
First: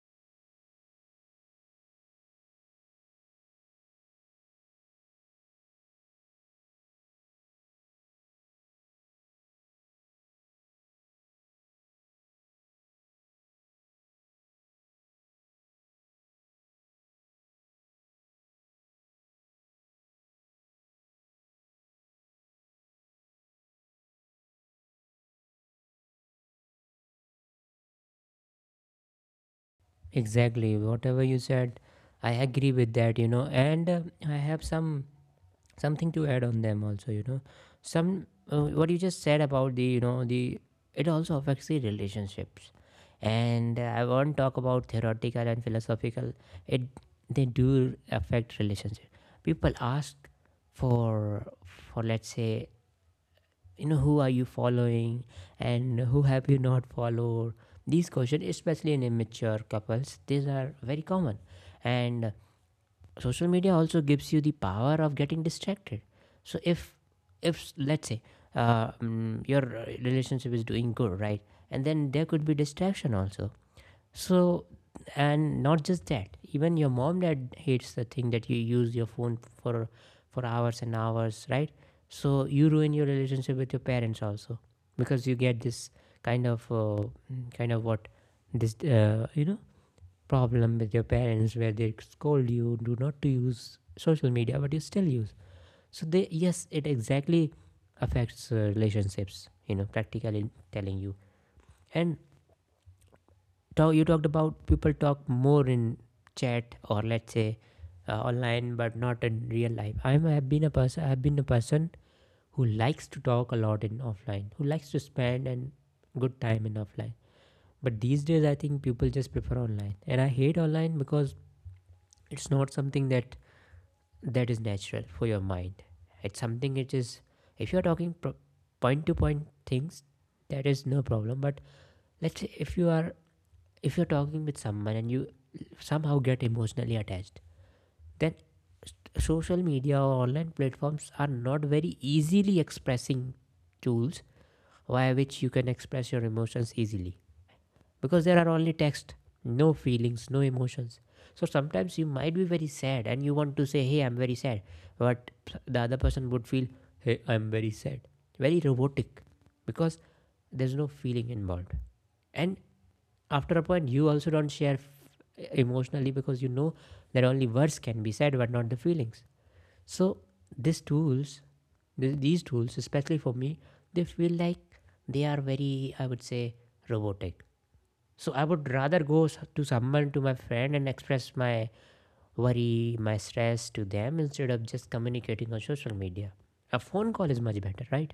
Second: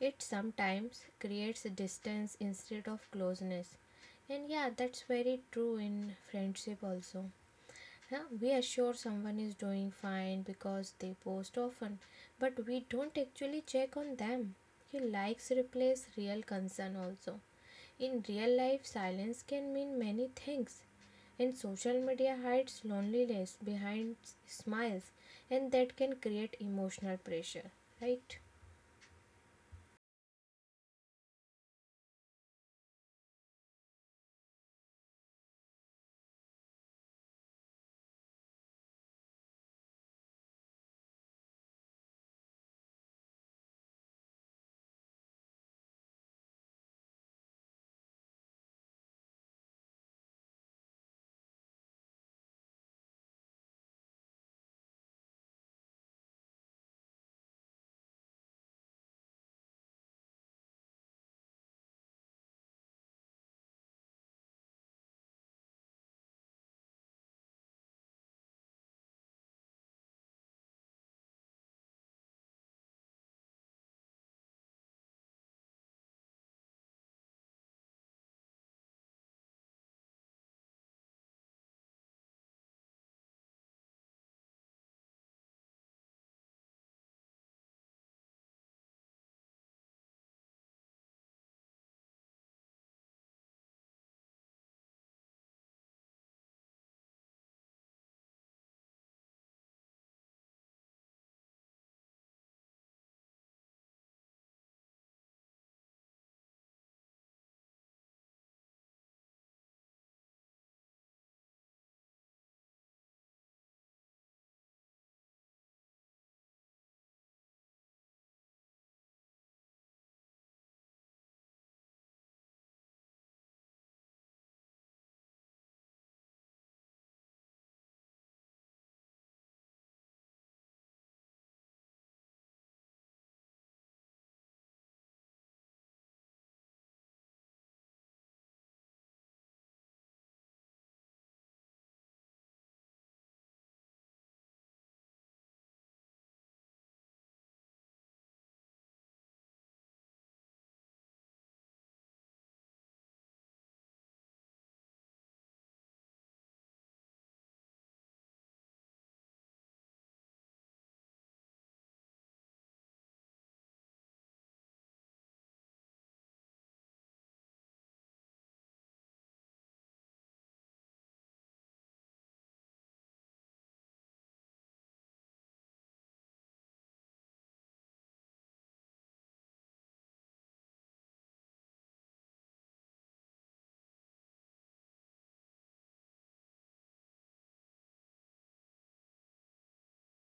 Speaker 2: It sometimes creates distance instead of closeness. And yeah, that's very true in friendship also. Huh? We are sure someone is doing fine because they post often, but we don't actually check on them. He likes replace real concern also. In real life, silence can mean many things. And social media hides loneliness behind smiles, and that can create emotional pressure, right?
Speaker 1: Exactly, whatever you said, I agree with that, you know. And I have some something to add on them also, you know, some, what you just said about the, you know the it also affects the relationships. And I won't talk about theoretical and philosophical, it, they do affect relationship. People ask for let's say, you know, who are you following and who have you not followed. These questions, especially in immature couples, these are very common. And social media also gives you the power of getting distracted. So if let's say, your relationship is doing good, right, and then there could be distraction also. So, and not just that, even your mom dad hates the thing that you use your phone for hours and hours, right? So you ruin your relationship with your parents also, because you get this kind of kind of what, this, uh, problem with your parents where they scold you do not to use social media, but you still use. So they, yes, it exactly affects relationships, you know, practically telling you. And talk, you talked about people talk more in chat, or let's say online but not in real life. I've been a person who likes to talk a lot in offline, who likes to spend and good time in offline. But these days I think people just prefer online, and I hate online because it's not something that, that is natural for your mind. It's something which is, if you're talking point to point things, that is no problem. But let's say if you are, if you're talking with someone and you somehow get emotionally attached, then, s- social media or online platforms are not very easily expressing tools via which you can express your emotions easily, because there are only text, no feelings, no emotions. So sometimes you might be very sad and you want to say, Hey, I'm very sad. But the other person would feel, Hey, I'm very sad. Very robotic, because there's no feeling involved. And after a point, you also don't share emotionally because you know that only words can be said but not the feelings. So these tools, these tools, especially for me, they feel like they are very, I would say, robotic. So I would rather go to someone, to my friend, and express my worry, my stress to them instead of just communicating on social media. A phone call is much better, right?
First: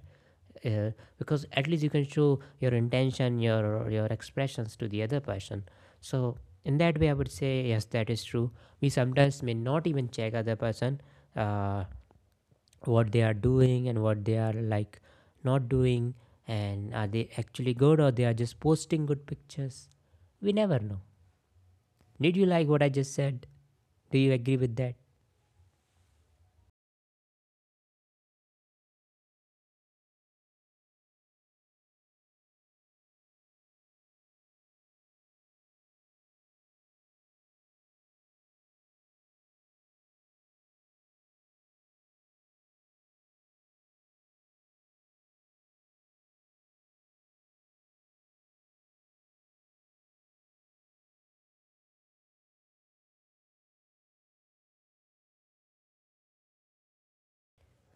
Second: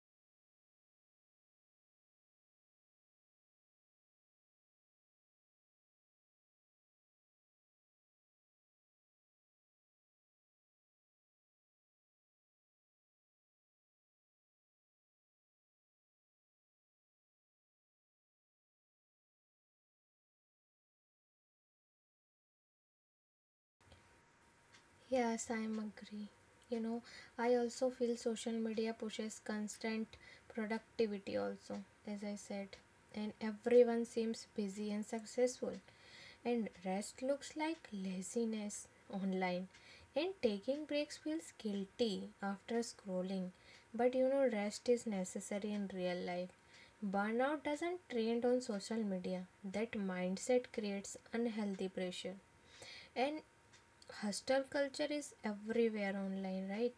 Speaker 1: Uh, because at least you can show your intention, your expressions to the other person. So in that way, I would say yes, that is true. We sometimes may not even check other person, uh, what they are doing and what they are like not doing, and are they actually good or they are just posting good pictures. We never know. Did you like what I just said? Do you agree with that?
Speaker 2: Yes, I'm agree. You know, I also feel social media pushes constant productivity also, as I said. And everyone seems busy and successful. And rest looks like laziness online. And taking breaks feels guilty after scrolling. But rest is necessary in real life. Burnout doesn't trend on social media. That mindset creates unhealthy pressure. And hustle culture is everywhere online, right?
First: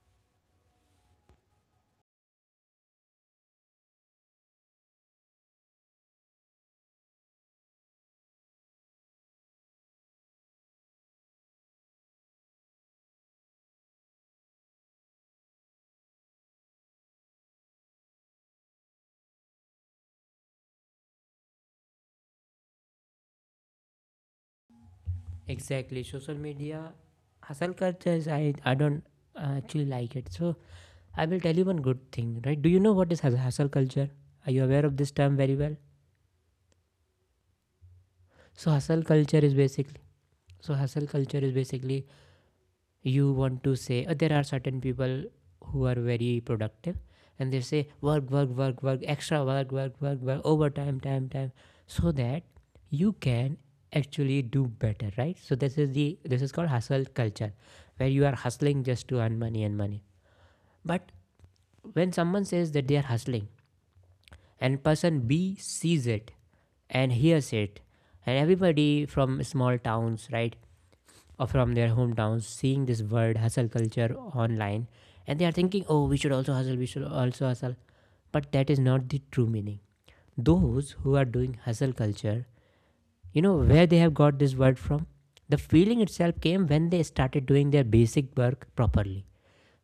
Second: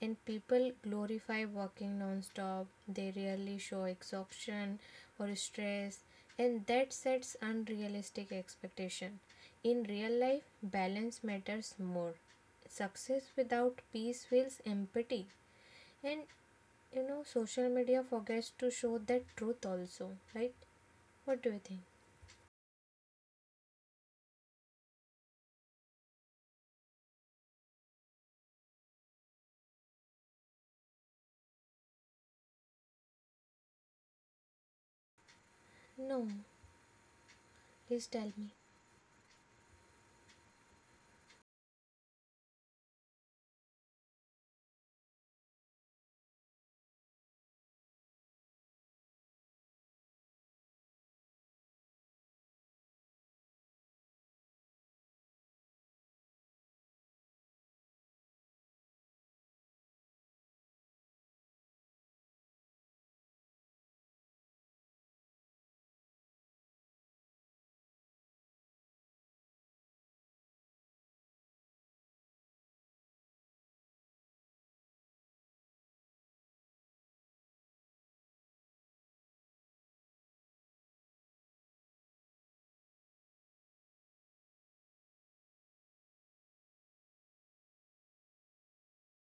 Speaker 2: And people glorify working non-stop. They rarely show exhaustion or stress, and that sets unrealistic expectation. In real life, balance matters more. Success without peace feels empty. And social media forgets to show that truth also, right? What do you think?
Speaker 1: Exactly. Social media hustle culture is, I don't actually like it. So I will tell you one good thing, right? Do you know what is hustle culture? Are you aware of this term very well?
Speaker 2: No,
Speaker 1: So
Speaker 2: please
Speaker 1: hustle
Speaker 2: tell me.
Speaker 1: culture is basically so hustle culture is basically, you want to say, there are certain people who are very productive, and they say work work work work extra work work work work overtime time time, so that you can actually do better, right? So this is the, this is called hustle culture, where you are hustling just to earn money and money. But when someone says that they are hustling, and person B sees it and hears it, and everybody from small towns, right, or from their hometowns, seeing this word hustle culture online, and they are thinking, oh, we should also hustle, we should also hustle. But that is not the true meaning. Those who are doing hustle culture, you know where they have got this word from? The feeling itself came when they started doing their basic work properly.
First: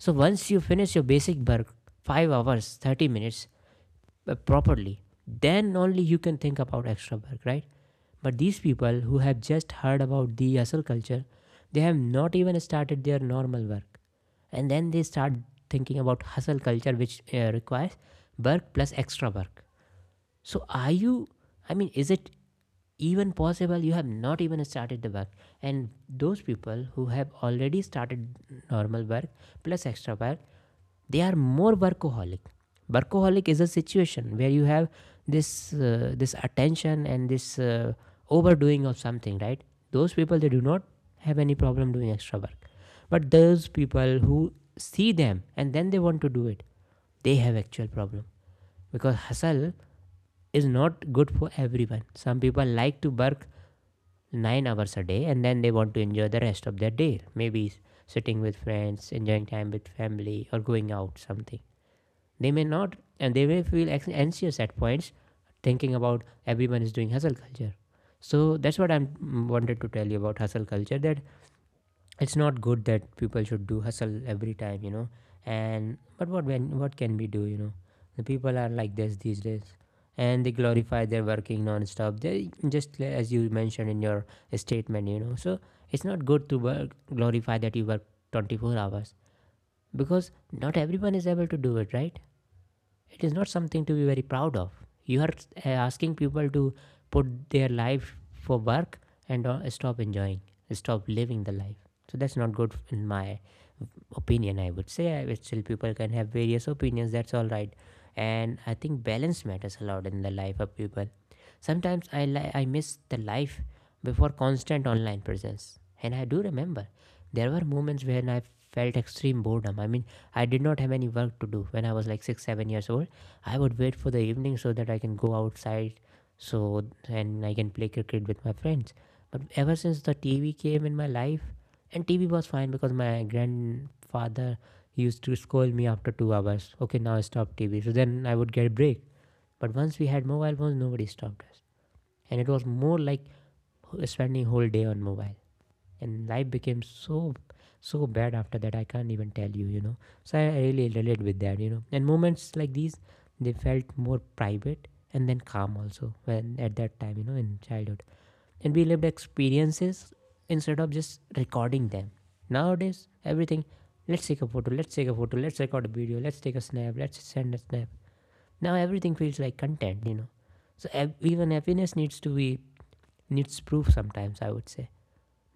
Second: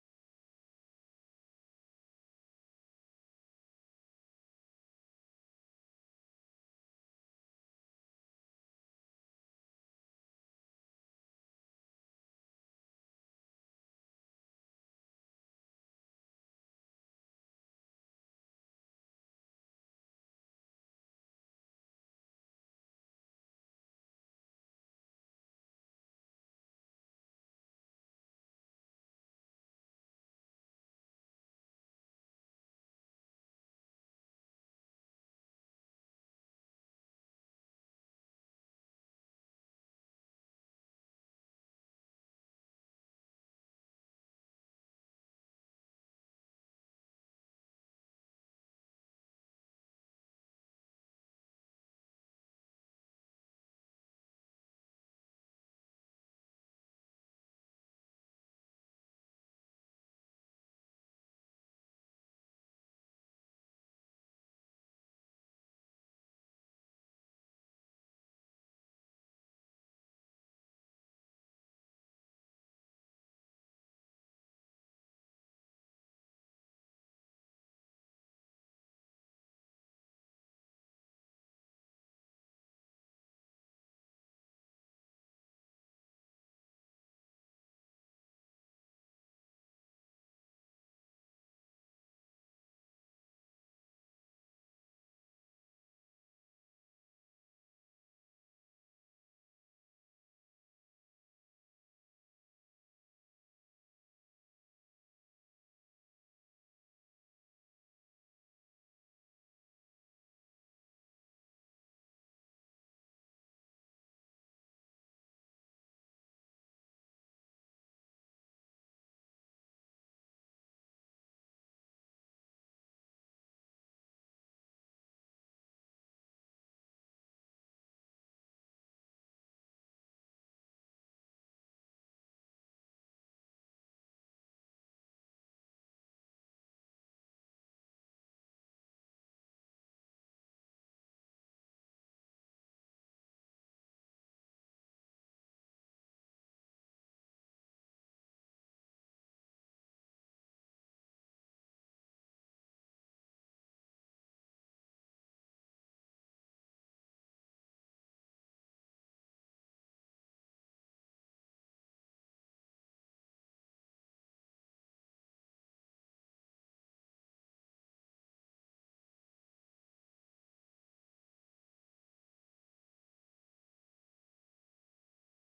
Speaker 1: So once you finish your basic work, 5 hours 30 minutes, properly, then only you can think about extra work, right? But these people who have just heard about the hustle culture, they have not even started their normal work. And then they start thinking about hustle culture, which requires work plus extra work. So, are you, I mean, is it even possible you have not even started the work? And those people who have already started normal work plus extra work, they are more workaholic. Workaholic is a situation where you have this, this attention and this overdoing of something, right? Those people, they do not have any problem doing extra work. But those people who see them and then they want to do it, they have actual problem. Because hustle is not good for everyone. Some people like to work 9 hours a day and then they want to enjoy the rest of their day, maybe sitting with friends, enjoying time with family, or going out something. They may not, and they may feel anxious at points, thinking about everyone is doing hustle culture. So that's what I am wanted to tell you about hustle culture. That it's not good that people should do hustle every time, you know. And but what, when, what can we do, you know? The people are like this these days, and they glorify their working non-stop. They just, as you mentioned in your statement, you know. So it's not good to work, glorify that you work 24 hours, because not everyone is able to do it, right? It is not something to be very proud of. You are asking people to put their life for work and stop enjoying, stop living the life. So that's not good in my opinion, I would say. I would still, people can have various opinions, that's all right. And I think balance matters a lot in the life of people. Sometimes I miss the life before constant online presence, and I do remember there were moments when I felt extreme boredom. I mean, I did not have any work to do when I was like 6 7 years old. I would wait for the evening so that I can go outside, so and I can play cricket with my friends. But ever since the TV came in my life, and TV was fine because my grandfather used to scold me after 2 hours, okay now stop TV, so then I would get a break. But once we had mobile phones, nobody stopped us, and it was more like spending whole day on mobile. And life became so bad after that, I can't even tell you, you know. So I really relate with that, you know, and moments like these, they felt more private and then calm also when at that time, you know, in childhood, and we lived experiences instead of just recording them. Nowadays, everything, let's take a photo, let's take a photo, let's record a video, let's take a snap, let's send a snap. Now everything feels like content, you know. So even happiness needs to be needs proof sometimes, I would say.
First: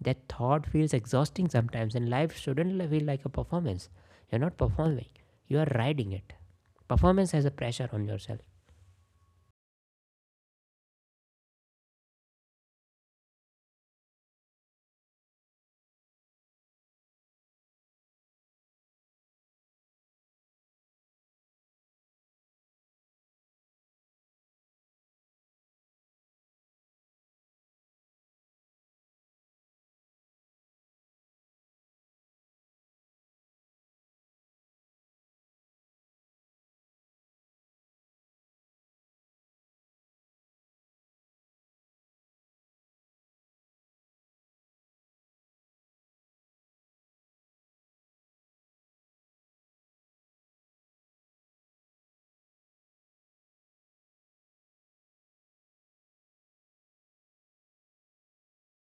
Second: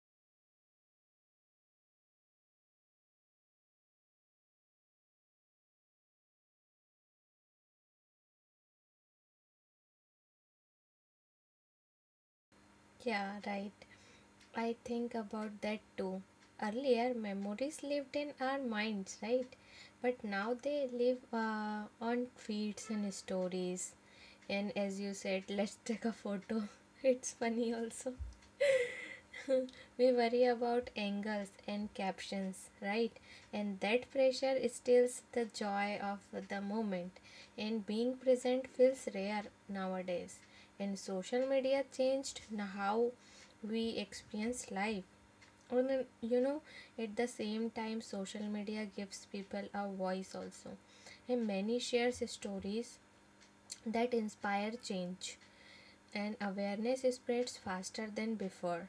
Speaker 1: That thought feels exhausting sometimes, and life shouldn't feel like a performance. You're not performing, you are riding it. Performance has a pressure on yourself.
Speaker 2: Yeah, right. I think about that too. Earlier, memories lived in our minds, right? But now they live on tweets and stories. And as you said, let's take a photo. It's funny also. We worry about angles and captions, right? And that pressure steals the joy of the moment. And being present feels rare nowadays. And social media changed how we experience life. And you know, at the same time, social media gives people a voice also. And many shares stories that inspire change, and awareness spreads faster than before.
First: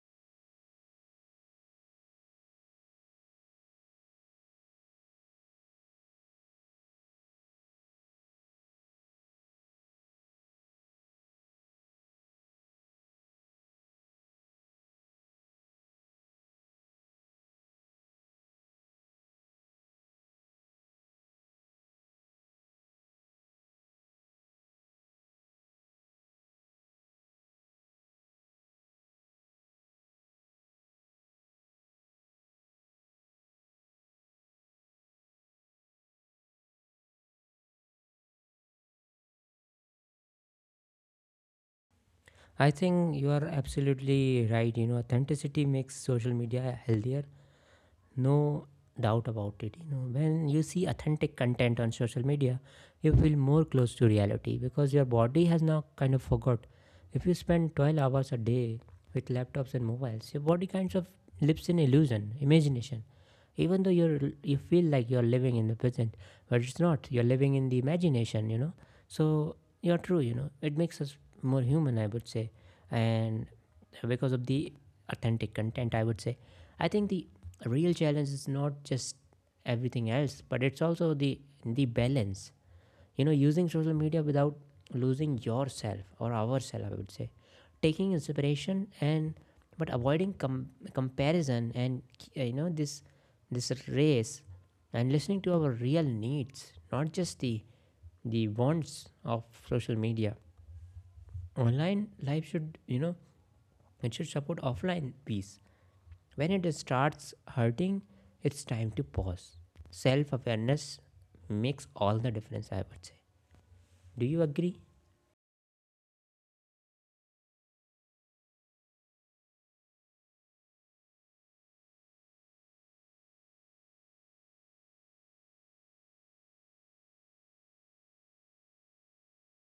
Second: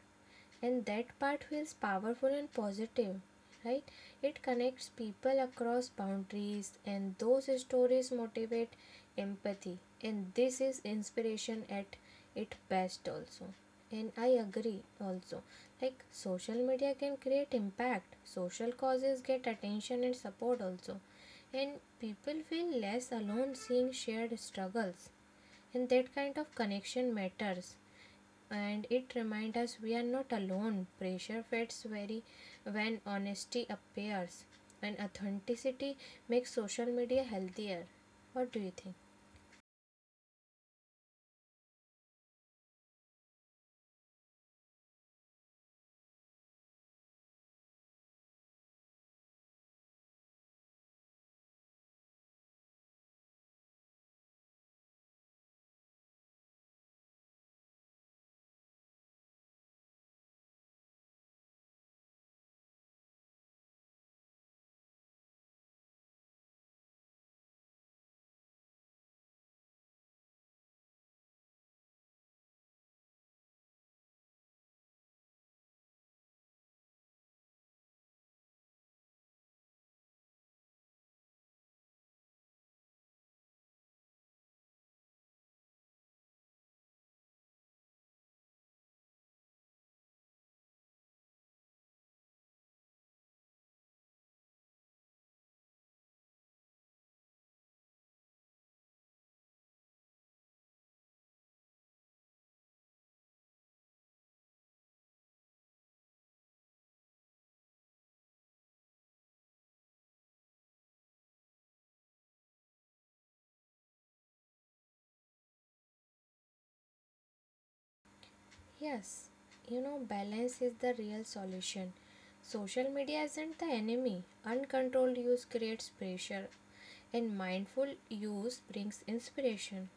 Speaker 2: And that part feels powerful and positive, right? It connects people across boundaries, and those stories motivate empathy. And this is inspiration at its best, also. And I agree also. Like social media can create impact, social causes get attention and support also, and people feel less alone seeing shared struggles, and that kind of connection matters, and it reminds us we are not alone. Pressure fades very when honesty appears, and authenticity makes social media healthier. What do you think?
Speaker 1: I think you are absolutely right. You know, authenticity makes social media healthier, no doubt about it, you know. When you see authentic content on social media, you feel more close to reality because your body has now kind of forgot. If you spend 12 hours a day with laptops and mobiles, your body kinds of lives in illusion, imagination. Even though you feel like you're living in the present, but it's not, you're living in the imagination, you know. So you're true, you know, it makes us more human, I would say. And because of the authentic content, I would say, I think the a real challenge is not just everything else, but it's also the balance, you know, using social media without losing yourself or ourself, I would say, taking inspiration and but avoiding comparison and you know, this race, and listening to our real needs, not just the wants of social media. Online life should, you know, it should support offline peace. When it starts hurting, it's time to pause. Self awareness makes all the difference, I would say. Do you agree?
Speaker 2: Yes, balance is the real solution. Social media isn't the enemy. Uncontrolled use creates pressure, and mindful use brings inspiration.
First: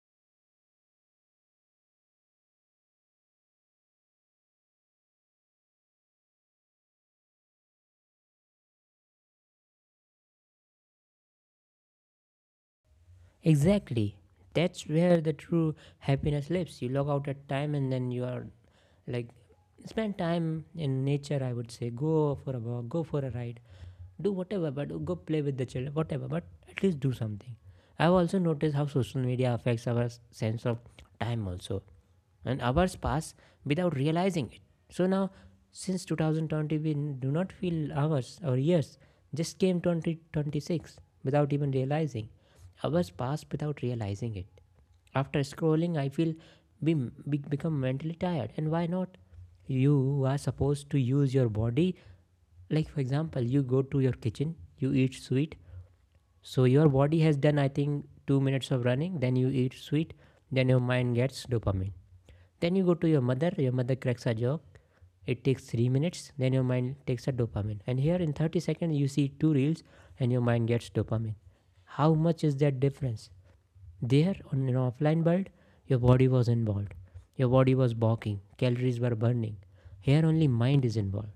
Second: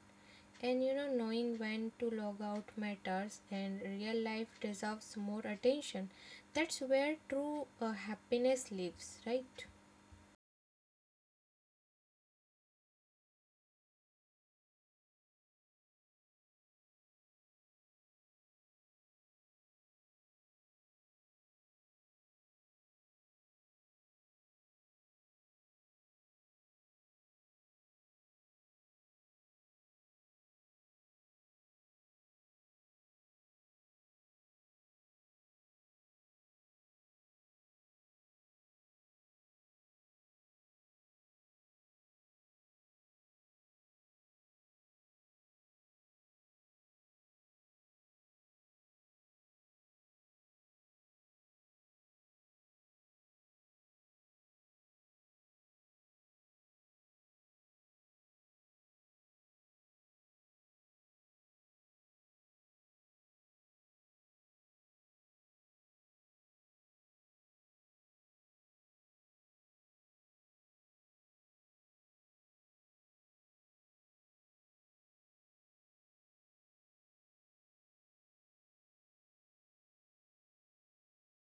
Speaker 2: And knowing when to log out matters, and real life deserves more attention. That's where true happiness lives, right?
Speaker 1: Exactly. That's where the true happiness lives. You log out at time and then you are like, spend time in nature, I would say. Go for a walk, go for a ride, do whatever, but go play with the children, whatever, but at least do something. I've also noticed how social media affects our sense of time also. And hours pass without realizing it. So now, since 2020, we do not feel hours or years. Just came 2026 without even realizing. Hours pass without realizing it. After scrolling, I feel we become mentally tired. And why not? You are supposed to use your body. Like, for example, you go to your kitchen, you eat sweet, so your body has done, I think, 2 minutes of running. Then you eat sweet. Then your mind gets dopamine. Then you go to your mother. Your mother cracks a joke. It takes 3 minutes. Then your mind takes a dopamine. And here in 30 seconds, you see two reels and your mind gets dopamine. How much is that difference? There, on an offline world, your body was involved. Your body was balking, calories were burning. Here, only mind is involved.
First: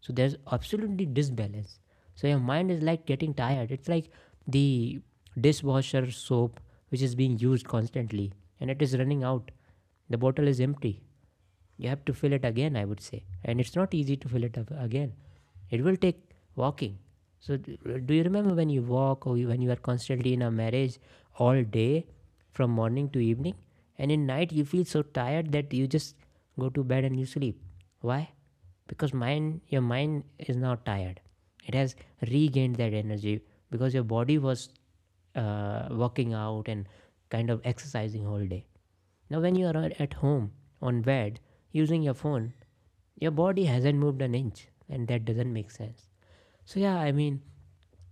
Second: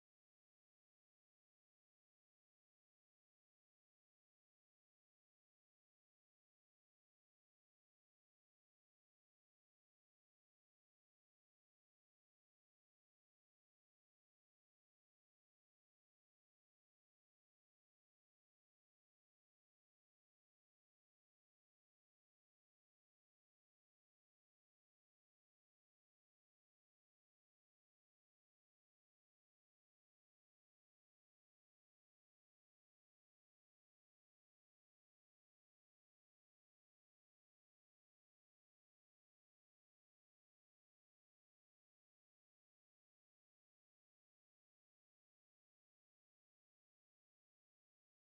Speaker 1: So there's absolutely disbalance. So your mind is like getting tired. It's like the dishwasher soap which is being used constantly and it is running out. The bottle is empty. You have to fill it again, I would say. And it's not easy to fill it up again. It will take walking. So, do you remember when you walk or you, when you are constantly in a marriage all day from morning to evening? And in night, you feel so tired that you just go to bed and you sleep. Why? Because mind, your mind is now tired. It has regained that energy because your body was working out and kind of exercising all day. Now, when you are at home on bed using your phone, your body hasn't moved an inch, and that doesn't make sense. So yeah, I mean,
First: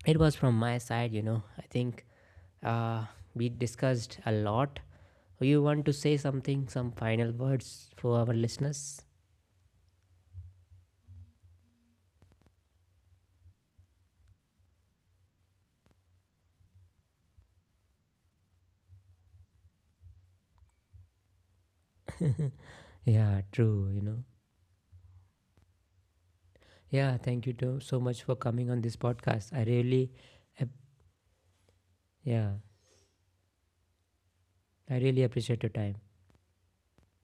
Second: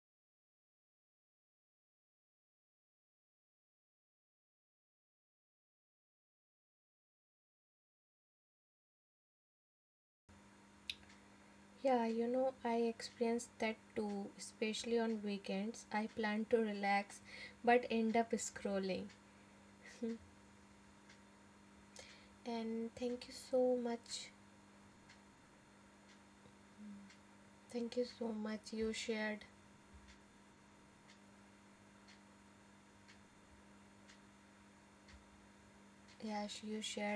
Speaker 1: it was from my side. You know, I think uh, we discussed a lot. You want to say something, some final words for our listeners?
Speaker 2: Yeah, I experienced that too, especially on weekends. I plan to relax but end up scrolling. And thank
Speaker 1: Yeah,
Speaker 2: you so
Speaker 1: true. You know,
Speaker 2: much.
Speaker 1: yeah. Thank you to, so
Speaker 2: Thank you
Speaker 1: much
Speaker 2: so
Speaker 1: for coming
Speaker 2: much,
Speaker 1: on this
Speaker 2: you
Speaker 1: podcast.
Speaker 2: shared.
Speaker 1: Yeah, I really appreciate your time.
Speaker 2: Yes, you shared.